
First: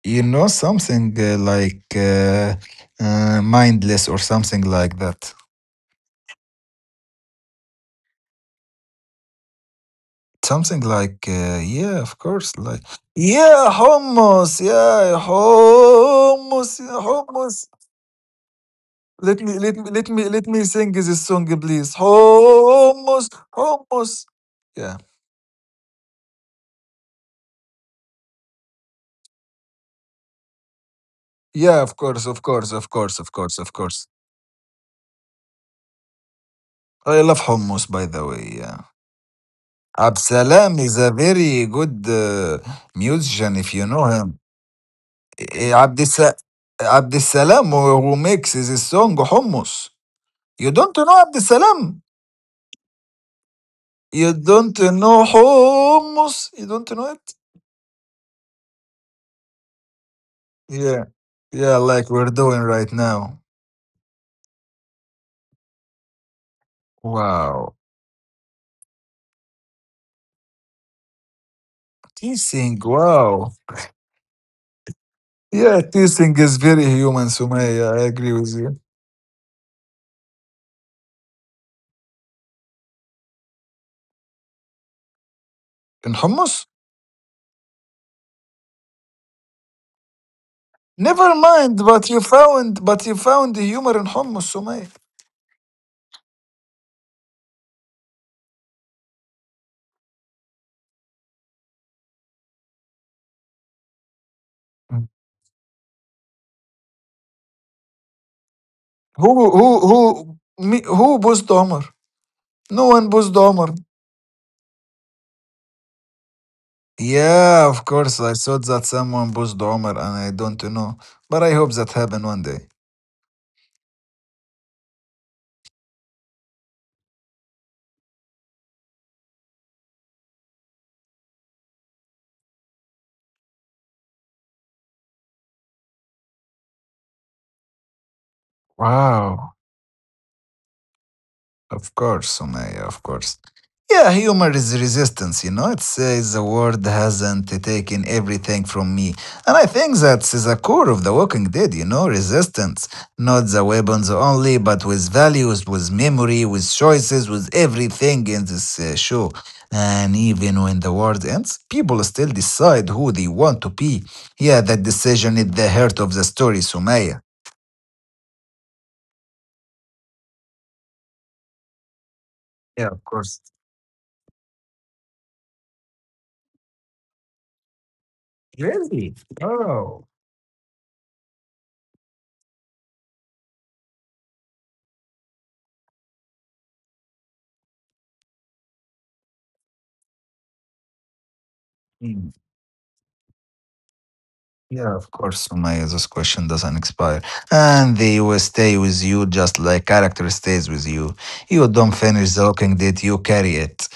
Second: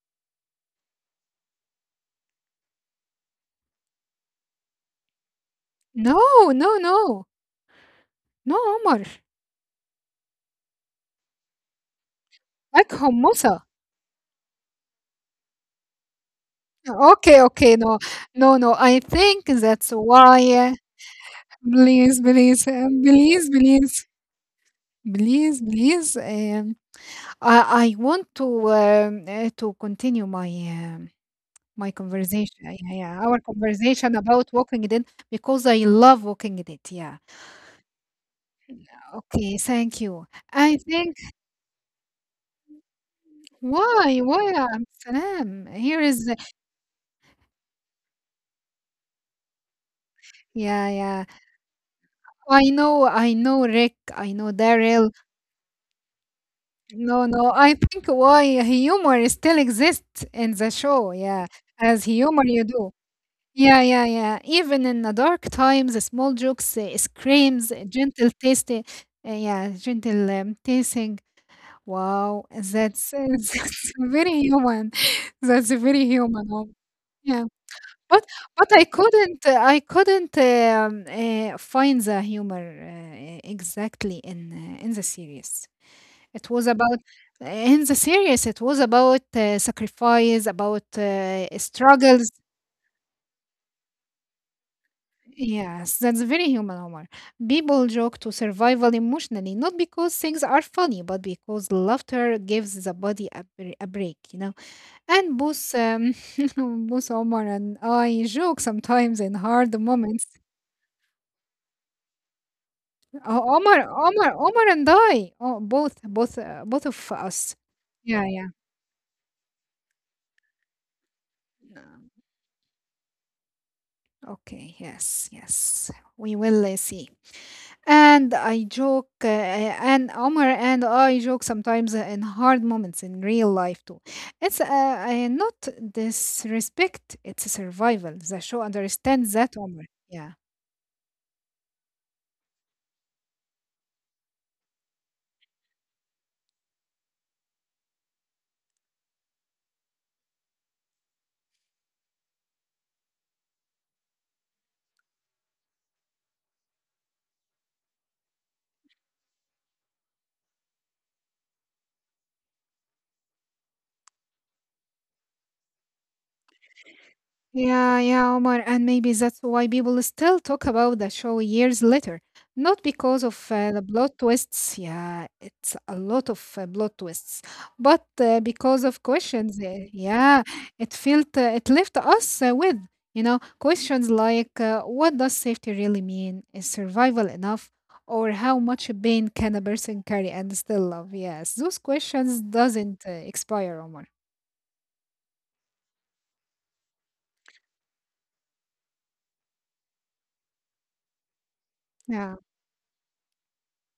Speaker 1: You know, something mindless or something like that.
Speaker 2: No. No. No. No. Omar.
Speaker 1: Something like, yeah, of course, like,
Speaker 2: Like Homosa.
Speaker 1: yeah, hummus, yeah, hummus, yeah,
Speaker 2: Okay,
Speaker 1: hummus.
Speaker 2: okay, no, no, no. I think
Speaker 1: Let me, let
Speaker 2: that's
Speaker 1: me, let me,
Speaker 2: why.
Speaker 1: let me sing this song, please.
Speaker 2: Please, please,
Speaker 1: Hummus,
Speaker 2: please, please,
Speaker 1: hummus. Yeah,
Speaker 2: please, please. I want to continue my
Speaker 1: yeah,
Speaker 2: my
Speaker 1: of course, of
Speaker 2: conversation. Yeah,
Speaker 1: course, of
Speaker 2: yeah, yeah,
Speaker 1: course, of
Speaker 2: our
Speaker 1: course, of course.
Speaker 2: conversation about Walking Dead because I love Walking Dead. Yeah.
Speaker 1: I love hummus, by the way. Yeah,
Speaker 2: Okay, thank you. I
Speaker 1: Absalam is a
Speaker 2: think
Speaker 1: very good musician, if you know
Speaker 2: why
Speaker 1: him.
Speaker 2: why um, Salam?
Speaker 1: Eh,
Speaker 2: Here is
Speaker 1: Abdissalam who makes this song Hummus. You
Speaker 2: yeah,
Speaker 1: don't know
Speaker 2: yeah.
Speaker 1: Abdissalam.
Speaker 2: I know Rick. I
Speaker 1: You
Speaker 2: know
Speaker 1: don't
Speaker 2: Daryl.
Speaker 1: know Hummus. You don't know
Speaker 2: No,
Speaker 1: it?
Speaker 2: no. I think why humor still exists in the
Speaker 1: Yeah.
Speaker 2: show. Yeah,
Speaker 1: Yeah,
Speaker 2: as
Speaker 1: like we're
Speaker 2: humor
Speaker 1: doing
Speaker 2: you do.
Speaker 1: right now.
Speaker 2: Yeah, yeah, yeah. Even in the dark times, the small jokes, screams,
Speaker 1: Wow.
Speaker 2: gentle tasting. Yeah, gentle tasting. Wow,
Speaker 1: Teasing, wow.
Speaker 2: that's very human. That's
Speaker 1: Yeah,
Speaker 2: very
Speaker 1: teasing
Speaker 2: human.
Speaker 1: is very human,
Speaker 2: Yeah,
Speaker 1: Sumaya. I
Speaker 2: but
Speaker 1: agree with
Speaker 2: but
Speaker 1: you.
Speaker 2: I couldn't I couldn't find the humor exactly in the series.
Speaker 1: In
Speaker 2: It was
Speaker 1: Hummus?
Speaker 2: about in the series, it was about sacrifice, about
Speaker 1: Never mind, but you
Speaker 2: struggles.
Speaker 1: found but you found the humor in Hummus, Sumaya.
Speaker 2: Yes, that's very human humor. People joke to survival emotionally, not because things are funny, but because laughter gives the body a, a break, you know. And both Omar and I joke sometimes
Speaker 1: Who
Speaker 2: in
Speaker 1: who
Speaker 2: hard
Speaker 1: who
Speaker 2: moments.
Speaker 1: me, who boozed Omar? No one boozed
Speaker 2: Oh,
Speaker 1: Omar.
Speaker 2: Omar, Omar, Omar, and I, oh, both, both of us.
Speaker 1: Yeah, of course.
Speaker 2: Yeah,
Speaker 1: I thought that someone pushed Omar and I don't know. But I hope
Speaker 2: yeah.
Speaker 1: that happen one day.
Speaker 2: Okay, yes, yes, we will see. And I joke, and Omar and I joke sometimes in hard moments in real life too. It's not disrespect, it's survival. The show understands
Speaker 1: Wow.
Speaker 2: that, Omar. Yeah.
Speaker 1: Of course, Sumaya, of course. Yeah, humor is resistance, you know. It says the world hasn't taken everything from me. And I think that's the core of The Walking Dead, you know, resistance. Not the weapons only, but with values, with memory, with choices, with everything in this show. And even when the world ends, people still decide who they want to be. Yeah, that decision is the heart of the story, Sumaya.
Speaker 2: Yeah, yeah, Omar, and maybe that's why people still talk about the show years later. Not
Speaker 1: Yeah, of
Speaker 2: because
Speaker 1: course.
Speaker 2: of the plot twists, yeah, it's a lot of plot twists, but because of
Speaker 1: Really?
Speaker 2: questions,
Speaker 1: Oh.
Speaker 2: yeah, it felt, it left us with, you know, questions like what does safety really mean? Is survival enough? Or how much pain can a person carry and still love? Yes, those questions doesn't expire, Omar.
Speaker 1: Yeah, of course, Sumaya, this question doesn't expire. And they will stay with you just like character stays with you. You don't finish
Speaker 2: Yeah.
Speaker 1: the looking date, you carry it.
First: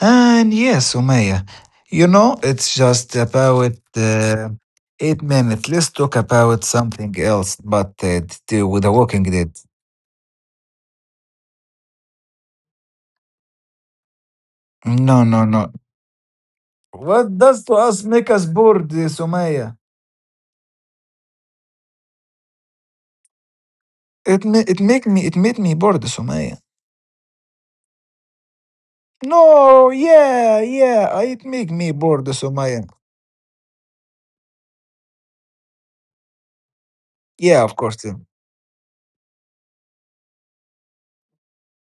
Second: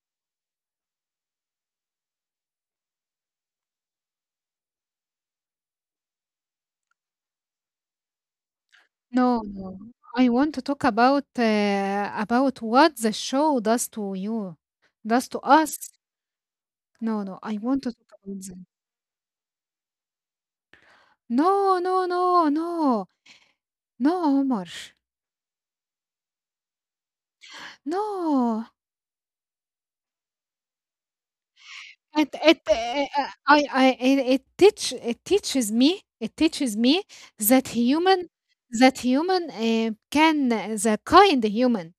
Speaker 1: And yes, Sumaya, you know, it's just about 8 minutes. Let's talk about something else, but with a walking
Speaker 2: No,
Speaker 1: date.
Speaker 2: no. I want to talk about what the show does to you,
Speaker 1: No,
Speaker 2: does to
Speaker 1: no, no.
Speaker 2: us. No,
Speaker 1: What
Speaker 2: no. I
Speaker 1: does to
Speaker 2: want to
Speaker 1: us
Speaker 2: talk
Speaker 1: make
Speaker 2: about
Speaker 1: us
Speaker 2: that.
Speaker 1: bored, Sumaya?
Speaker 2: No, no, no, no, no,
Speaker 1: It,
Speaker 2: Omar.
Speaker 1: ma- it make me it made me bored, Sumaya.
Speaker 2: No.
Speaker 1: No, yeah, yeah. It make me bored,
Speaker 2: It
Speaker 1: Sumaya.
Speaker 2: I it, it teach it teaches me
Speaker 1: Yeah,
Speaker 2: that
Speaker 1: of course. Yeah.
Speaker 2: human that human can the kind human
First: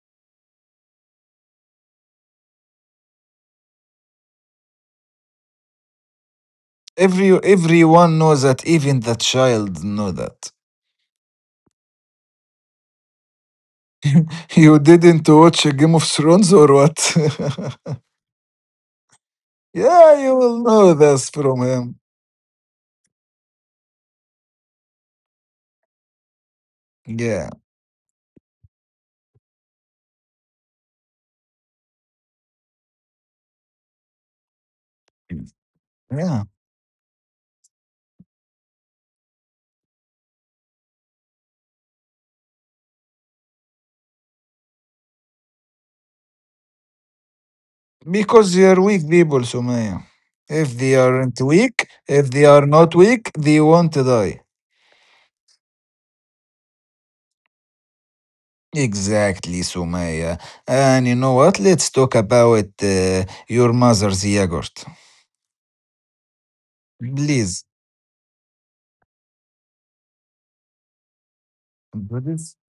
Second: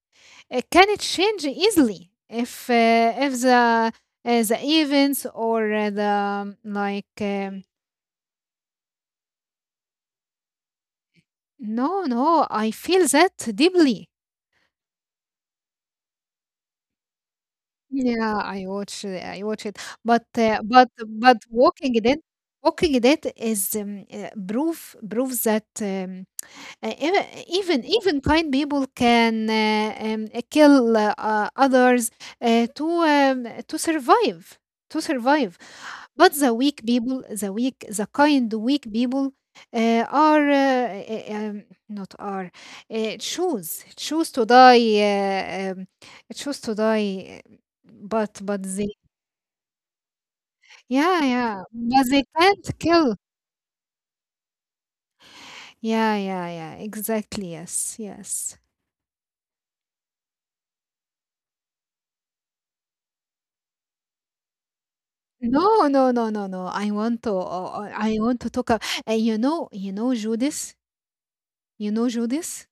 Speaker 2: It can change easily if the the events or the like.
Speaker 1: Every everyone knows that. Even the child know that.
Speaker 2: No, no, I feel that deeply.
Speaker 1: You didn't watch Game of Thrones or what?
Speaker 2: I watch it,
Speaker 1: Yeah,
Speaker 2: but
Speaker 1: you will
Speaker 2: uh, but
Speaker 1: know this
Speaker 2: but
Speaker 1: from
Speaker 2: Walking
Speaker 1: him.
Speaker 2: Dead, Walking Dead is proof proves that um, Uh, ev-
Speaker 1: Yeah,
Speaker 2: even even kind people can kill others to survive to survive but
Speaker 1: yeah.
Speaker 2: the weak people the weak the kind weak people are not are choose to die choose to die
Speaker 1: Because they
Speaker 2: but
Speaker 1: are
Speaker 2: they
Speaker 1: weak people, Sumaya. If they
Speaker 2: yeah
Speaker 1: aren't
Speaker 2: yeah
Speaker 1: weak,
Speaker 2: but they
Speaker 1: if they are
Speaker 2: can't
Speaker 1: not
Speaker 2: kill
Speaker 1: weak, they won't die.
Speaker 2: yeah yeah yeah exactly yes yes
Speaker 1: Exactly, Sumaya. And you know what? Let's talk about your mother's yogurt.
Speaker 2: No, no, no, no, no.
Speaker 1: Liz,
Speaker 2: I want to talk a and you know Judas? You know
Speaker 1: Liz,
Speaker 2: Judas?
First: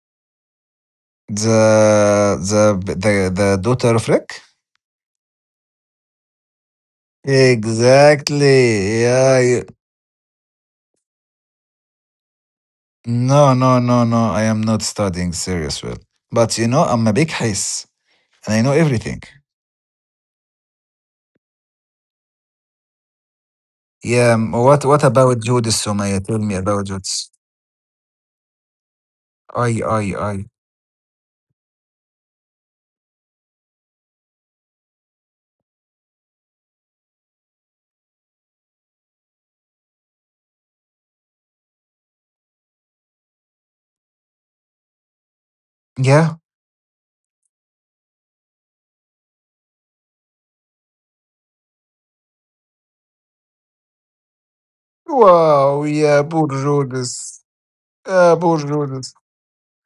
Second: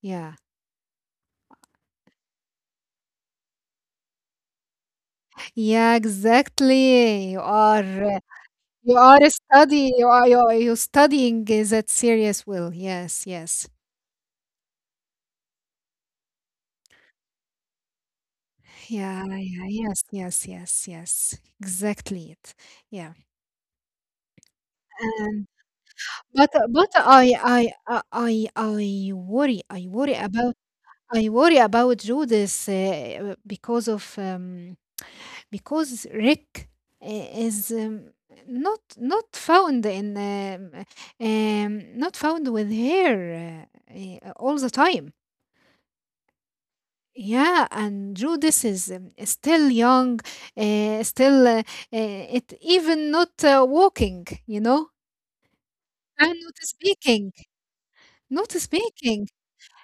Speaker 2: Yeah.
Speaker 1: the daughter of Rick?
Speaker 2: Yeah, exactly. You
Speaker 1: Exactly.
Speaker 2: are a
Speaker 1: Yeah.
Speaker 2: study you are you are you studying that serious will. Yes,
Speaker 1: No,
Speaker 2: yes.
Speaker 1: no, no, no. I am not studying serious well. But you know, I'm a big hiss, and I know everything.
Speaker 2: Yeah, yeah, yes, yes, yes, yes. Exactly it. Yeah.
Speaker 1: Yeah. What about
Speaker 2: And
Speaker 1: Judas, Sumaya? Tell me about
Speaker 2: but
Speaker 1: Judas. I, I, I.
Speaker 2: I worry about Judas because of because Rick is not not found in not found with her uh, all the time.
Speaker 1: Yeah.
Speaker 2: Yeah, and Judas is still young, still it even not walking, you know,
Speaker 1: Wow. Yeah.
Speaker 2: and
Speaker 1: Poor
Speaker 2: not
Speaker 1: Judas.
Speaker 2: speaking,
Speaker 1: Yeah.
Speaker 2: not
Speaker 1: Poor Judas.
Speaker 2: speaking.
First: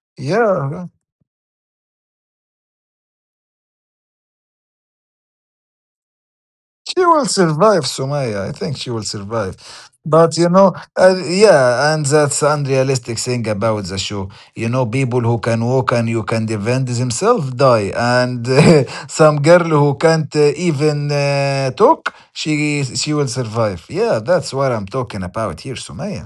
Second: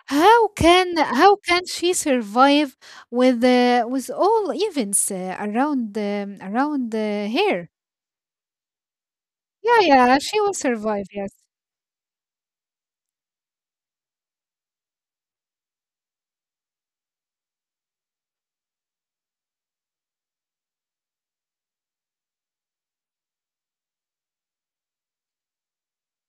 Speaker 2: How
Speaker 1: Yeah.
Speaker 2: can how can she survive with all events around
Speaker 1: She will
Speaker 2: her?
Speaker 1: survive, Sumaya. I think she will survive.
Speaker 2: Yeah, yeah,
Speaker 1: But
Speaker 2: she
Speaker 1: you
Speaker 2: will
Speaker 1: know,
Speaker 2: survive, yes.
Speaker 1: yeah, and that's unrealistic thing about the show. You know, people who can walk and you can defend themselves die, and some girl who can't even talk, she will survive. Yeah, that's what I'm talking about here, Sumaya.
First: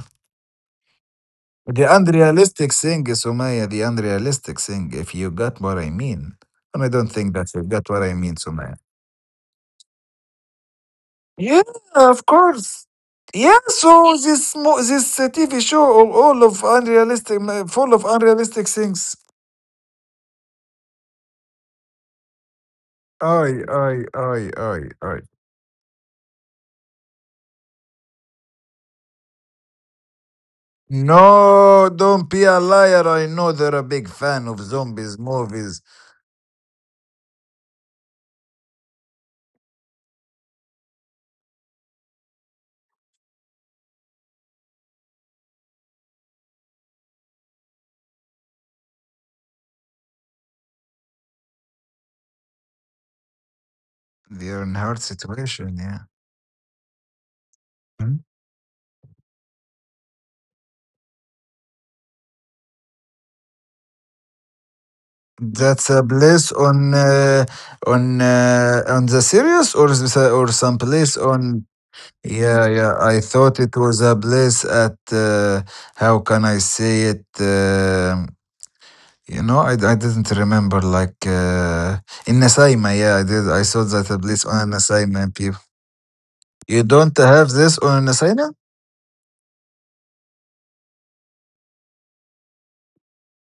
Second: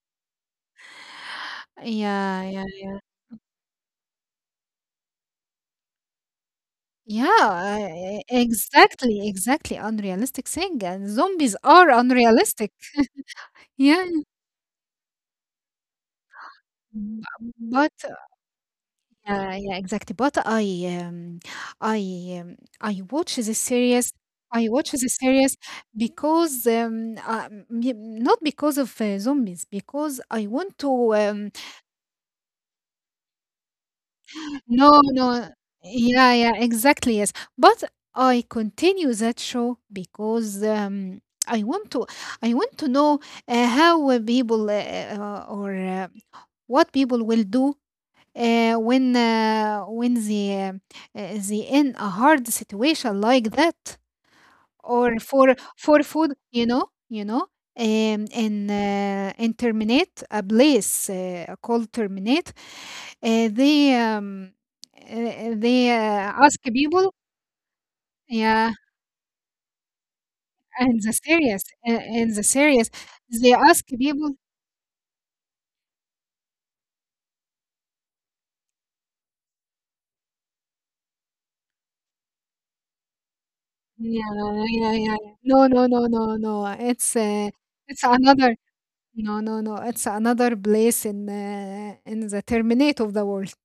Speaker 1: The
Speaker 2: Yeah, yeah,
Speaker 1: unrealistic
Speaker 2: yeah.
Speaker 1: thing, Sumaya. The unrealistic thing. If you got what I mean, and I don't think that you
Speaker 2: Yeah,
Speaker 1: got what I mean, Sumaya.
Speaker 2: exactly, exactly. Unrealistic thing. And zombies
Speaker 1: Yeah,
Speaker 2: are
Speaker 1: of
Speaker 2: unrealistic.
Speaker 1: course. Yeah,
Speaker 2: Yeah.
Speaker 1: so this mo- this TV show all of
Speaker 2: b-
Speaker 1: unrealistic, full
Speaker 2: But
Speaker 1: of unrealistic things.
Speaker 2: yeah, yeah, exactly. But um I I watch the series I watch the
Speaker 1: I.
Speaker 2: series because not because of zombies because I want to
Speaker 1: No, don't be a liar. I know they're a big fan of
Speaker 2: No,
Speaker 1: zombies
Speaker 2: no.
Speaker 1: movies.
Speaker 2: Yeah, yeah, exactly. Yes. But I continue that show because I want to I want to know how people or what people will do when they in a hard situation like that
Speaker 1: They're in hard
Speaker 2: or
Speaker 1: situation.
Speaker 2: for
Speaker 1: Yeah.
Speaker 2: food you know
Speaker 1: Hmm?
Speaker 2: in terminate a place called terminate uh, they um, they
Speaker 1: That's a place
Speaker 2: ask
Speaker 1: on
Speaker 2: people yeah
Speaker 1: on the series, or is this or some place on?
Speaker 2: and the
Speaker 1: Yeah,
Speaker 2: serious
Speaker 1: yeah. I
Speaker 2: they
Speaker 1: thought it
Speaker 2: ask
Speaker 1: was a
Speaker 2: people
Speaker 1: bliss at how can I say it? Um, you know, I didn't remember like in Nasaima. Yeah, I did. I saw that a
Speaker 2: yeah
Speaker 1: bliss on
Speaker 2: yeah yeah yeah.
Speaker 1: Nasaima. People,
Speaker 2: no no no no no
Speaker 1: you
Speaker 2: it's
Speaker 1: don't have this
Speaker 2: it's
Speaker 1: on
Speaker 2: another
Speaker 1: Nasaima?
Speaker 2: no no no it's another place in the terminate of the world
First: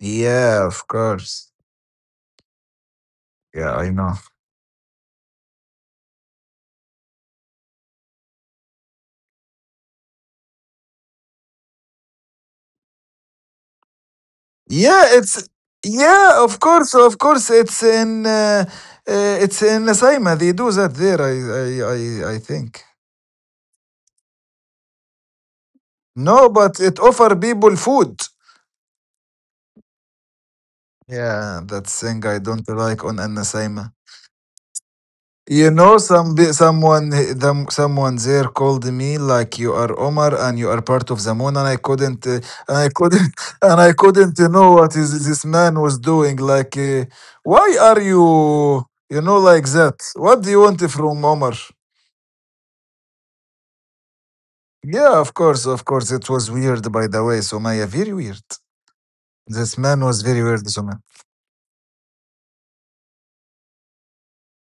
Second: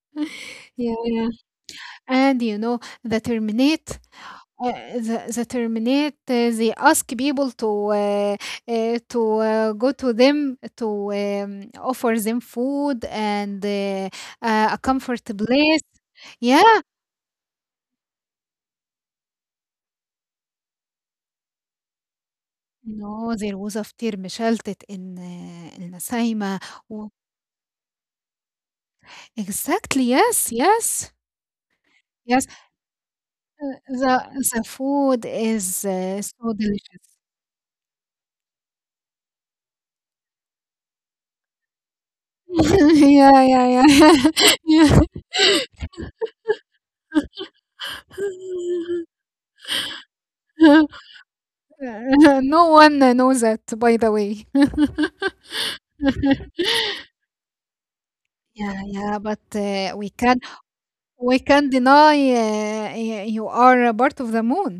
Speaker 1: Yeah, of
Speaker 2: yeah yeah
Speaker 1: course.
Speaker 2: and you know the
Speaker 1: Yeah, I
Speaker 2: terminate
Speaker 1: know.
Speaker 2: Uh, the terminate, they ask people uh, to go to them to offer them food and a
Speaker 1: Yeah,
Speaker 2: comfort
Speaker 1: it's
Speaker 2: place.
Speaker 1: yeah, of
Speaker 2: Yeah,
Speaker 1: course, of course. It's in Nasaima. They do that there. I think.
Speaker 2: no, there was after مشلتت in
Speaker 1: No,
Speaker 2: النسايمة.
Speaker 1: but it
Speaker 2: و-
Speaker 1: offer people food.
Speaker 2: Exactly, yes, yes,
Speaker 1: Yeah, that thing I
Speaker 2: yes.
Speaker 1: don't like on
Speaker 2: Uh,
Speaker 1: Anasaima.
Speaker 2: The the food
Speaker 1: You
Speaker 2: is
Speaker 1: know,
Speaker 2: so delicious.
Speaker 1: someone there called me like you are Omar and you are part of the moon, and I couldn't,
Speaker 2: yeah, yeah,
Speaker 1: and I
Speaker 2: yeah,
Speaker 1: couldn't know what
Speaker 2: yeah.
Speaker 1: is this man was doing. Like, why are you, you know, like that? What do you want from Omar?
Speaker 2: no one knows that, by the way.
Speaker 1: Yeah, of course, it was weird, by the way, Somaya, very weird.
Speaker 2: Yeah, yeah, but
Speaker 1: This man was very weird, Somaya.
Speaker 2: we can deny you are a part of the moon.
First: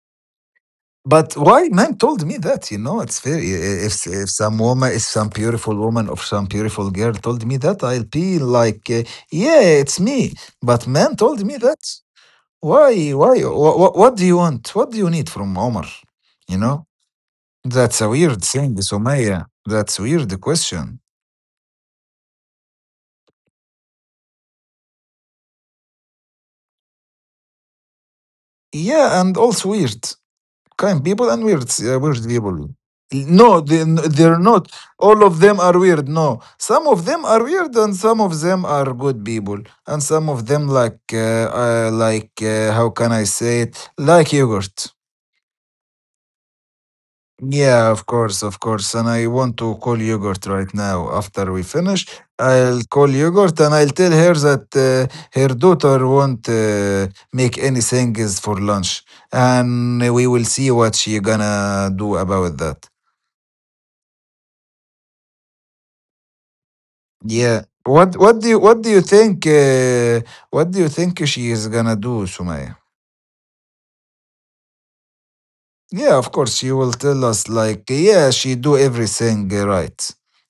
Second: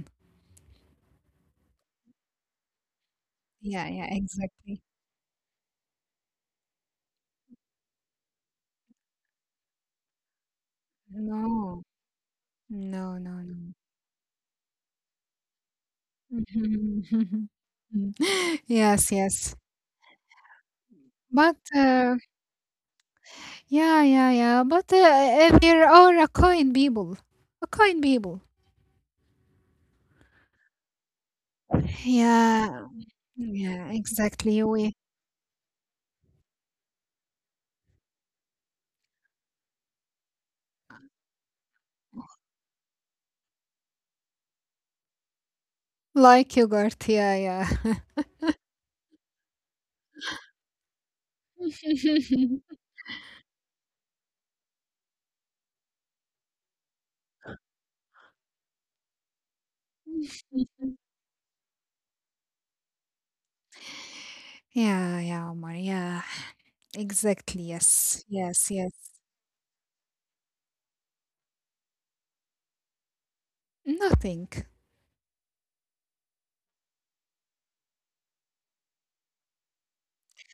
Speaker 1: But why man told me that, you know, it's very
Speaker 2: Yeah, yeah,
Speaker 1: if some
Speaker 2: exactly.
Speaker 1: woman, if some beautiful woman or some beautiful girl told me that, I'll be like, yeah, it's me. But man told me
Speaker 2: No,
Speaker 1: that. Why?
Speaker 2: no, no,
Speaker 1: Why?
Speaker 2: no.
Speaker 1: What do you want? What do you need from Omar? You know,
Speaker 2: Mhm.
Speaker 1: that's a weird thing,
Speaker 2: Yes, yes.
Speaker 1: Sumaya. That's weird question.
Speaker 2: But yeah, yeah, yeah. But there are a kind people, a kind people.
Speaker 1: Yeah, and also weird. Kind people and weirds, weird
Speaker 2: Yeah,
Speaker 1: people. No,
Speaker 2: yeah,
Speaker 1: they're
Speaker 2: exactly.
Speaker 1: not.
Speaker 2: We
Speaker 1: All of them are weird. No, some of them are weird, and some of them are good people, and some of them like, how can I say it? Like yogurt.
Speaker 2: like yogurt. Yeah,
Speaker 1: Yeah, of course, of course. And I want to call yogurt right now. After we finish,
Speaker 2: yeah.
Speaker 1: I'll call yogurt and I'll tell her that her daughter won't make anything is for lunch, and we will see what she gonna do about that.
Speaker 2: Yeah, yeah, Omar. Yeah, exactly.
Speaker 1: Yeah.
Speaker 2: Yes, yes, yes.
Speaker 1: What do you think what do you think she is gonna do, Sumaya?
Speaker 2: Nothing.
Speaker 1: Yeah, of course you will tell us like yeah, she do everything right.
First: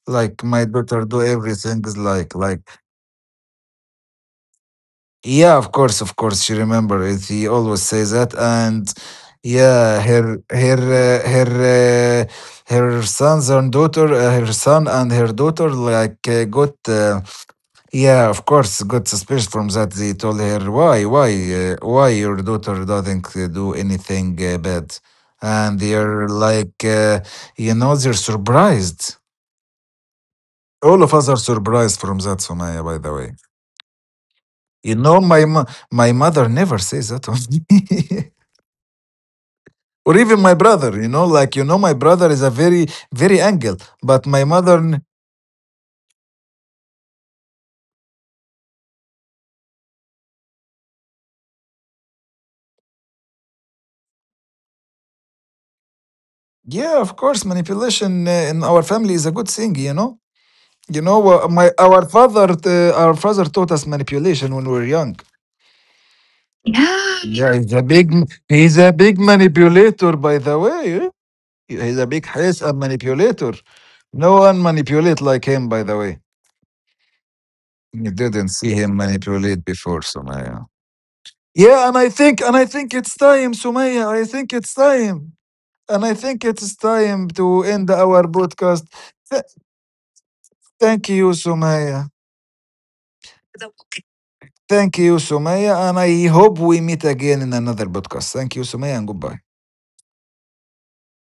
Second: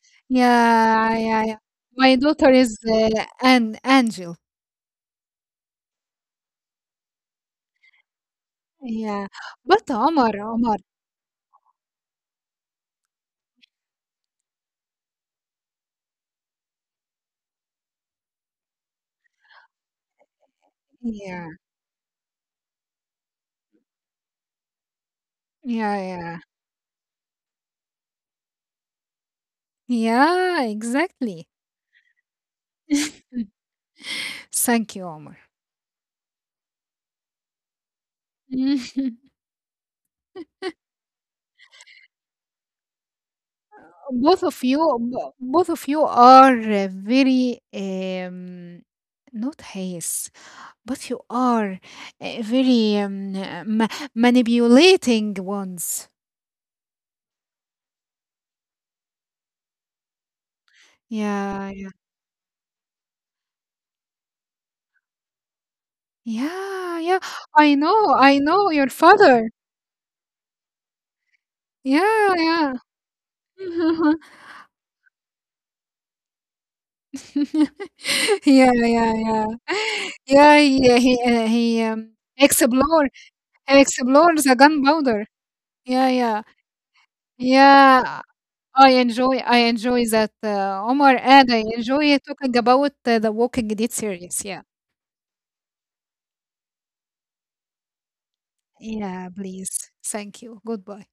Speaker 1: Like my daughter
Speaker 2: Yeah,
Speaker 1: do
Speaker 2: yeah, yeah.
Speaker 1: everything is
Speaker 2: My
Speaker 1: like
Speaker 2: daughter
Speaker 1: like
Speaker 2: is an angel.
Speaker 1: yeah, of course she remember it. He always says that and
Speaker 2: Yeah, but
Speaker 1: yeah,
Speaker 2: Omar, Omar.
Speaker 1: uh, her sons and daughter, her son and her daughter like got Yeah, of course, got suspicious from that. They told her,
Speaker 2: Yeah,
Speaker 1: why your daughter doesn't do anything bad?" And
Speaker 2: yeah,
Speaker 1: they're
Speaker 2: yeah.
Speaker 1: like, you know, they're surprised.
Speaker 2: Yeah,
Speaker 1: All of us are
Speaker 2: exactly.
Speaker 1: surprised from that, Sumaya. By the way, you
Speaker 2: Thank you,
Speaker 1: know,
Speaker 2: Omar.
Speaker 1: my mother never says that of me. Or even my brother, you know, like you know, my brother is a very, very angel. But my
Speaker 2: both of
Speaker 1: mother,
Speaker 2: you both of you are very not hayes But you are very manipulating ones.
Speaker 1: yeah, of course, manipulation in our family is a good thing, you know. You know, my
Speaker 2: Yeah, yeah,
Speaker 1: our father taught us manipulation when we were young.
Speaker 2: yeah,
Speaker 1: Yeah.
Speaker 2: yeah.
Speaker 1: Yeah,
Speaker 2: I
Speaker 1: he's
Speaker 2: know
Speaker 1: a
Speaker 2: your
Speaker 1: big
Speaker 2: father.
Speaker 1: manipulator, by the way. Eh?
Speaker 2: Yeah,
Speaker 1: He's a
Speaker 2: yeah.
Speaker 1: manipulator. No one manipulate like him, by the way. You didn't see
Speaker 2: yeah,
Speaker 1: him
Speaker 2: yeah, yeah.
Speaker 1: manipulate before,
Speaker 2: Yeah,
Speaker 1: Sumaya.
Speaker 2: yeah, he, uh,
Speaker 1: Yeah,
Speaker 2: he um,
Speaker 1: and I think it's
Speaker 2: explore,
Speaker 1: time, Sumaya. I
Speaker 2: explores
Speaker 1: think
Speaker 2: the
Speaker 1: it's time.
Speaker 2: gunpowder.
Speaker 1: And I
Speaker 2: Yeah,
Speaker 1: think
Speaker 2: yeah,
Speaker 1: it's time to end our
Speaker 2: yeah.
Speaker 1: podcast. Th-
Speaker 2: I enjoy that,
Speaker 1: thank
Speaker 2: Omar,
Speaker 1: you,
Speaker 2: and I
Speaker 1: Sumaya.
Speaker 2: enjoy talking about the Walking Dead series. Yeah.
Speaker 1: Thank you, Sumaya, and I hope we meet again in another podcast. Thank you, Sumaya, and
Speaker 2: Yeah,
Speaker 1: goodbye.
Speaker 2: please. Thank you. Goodbye.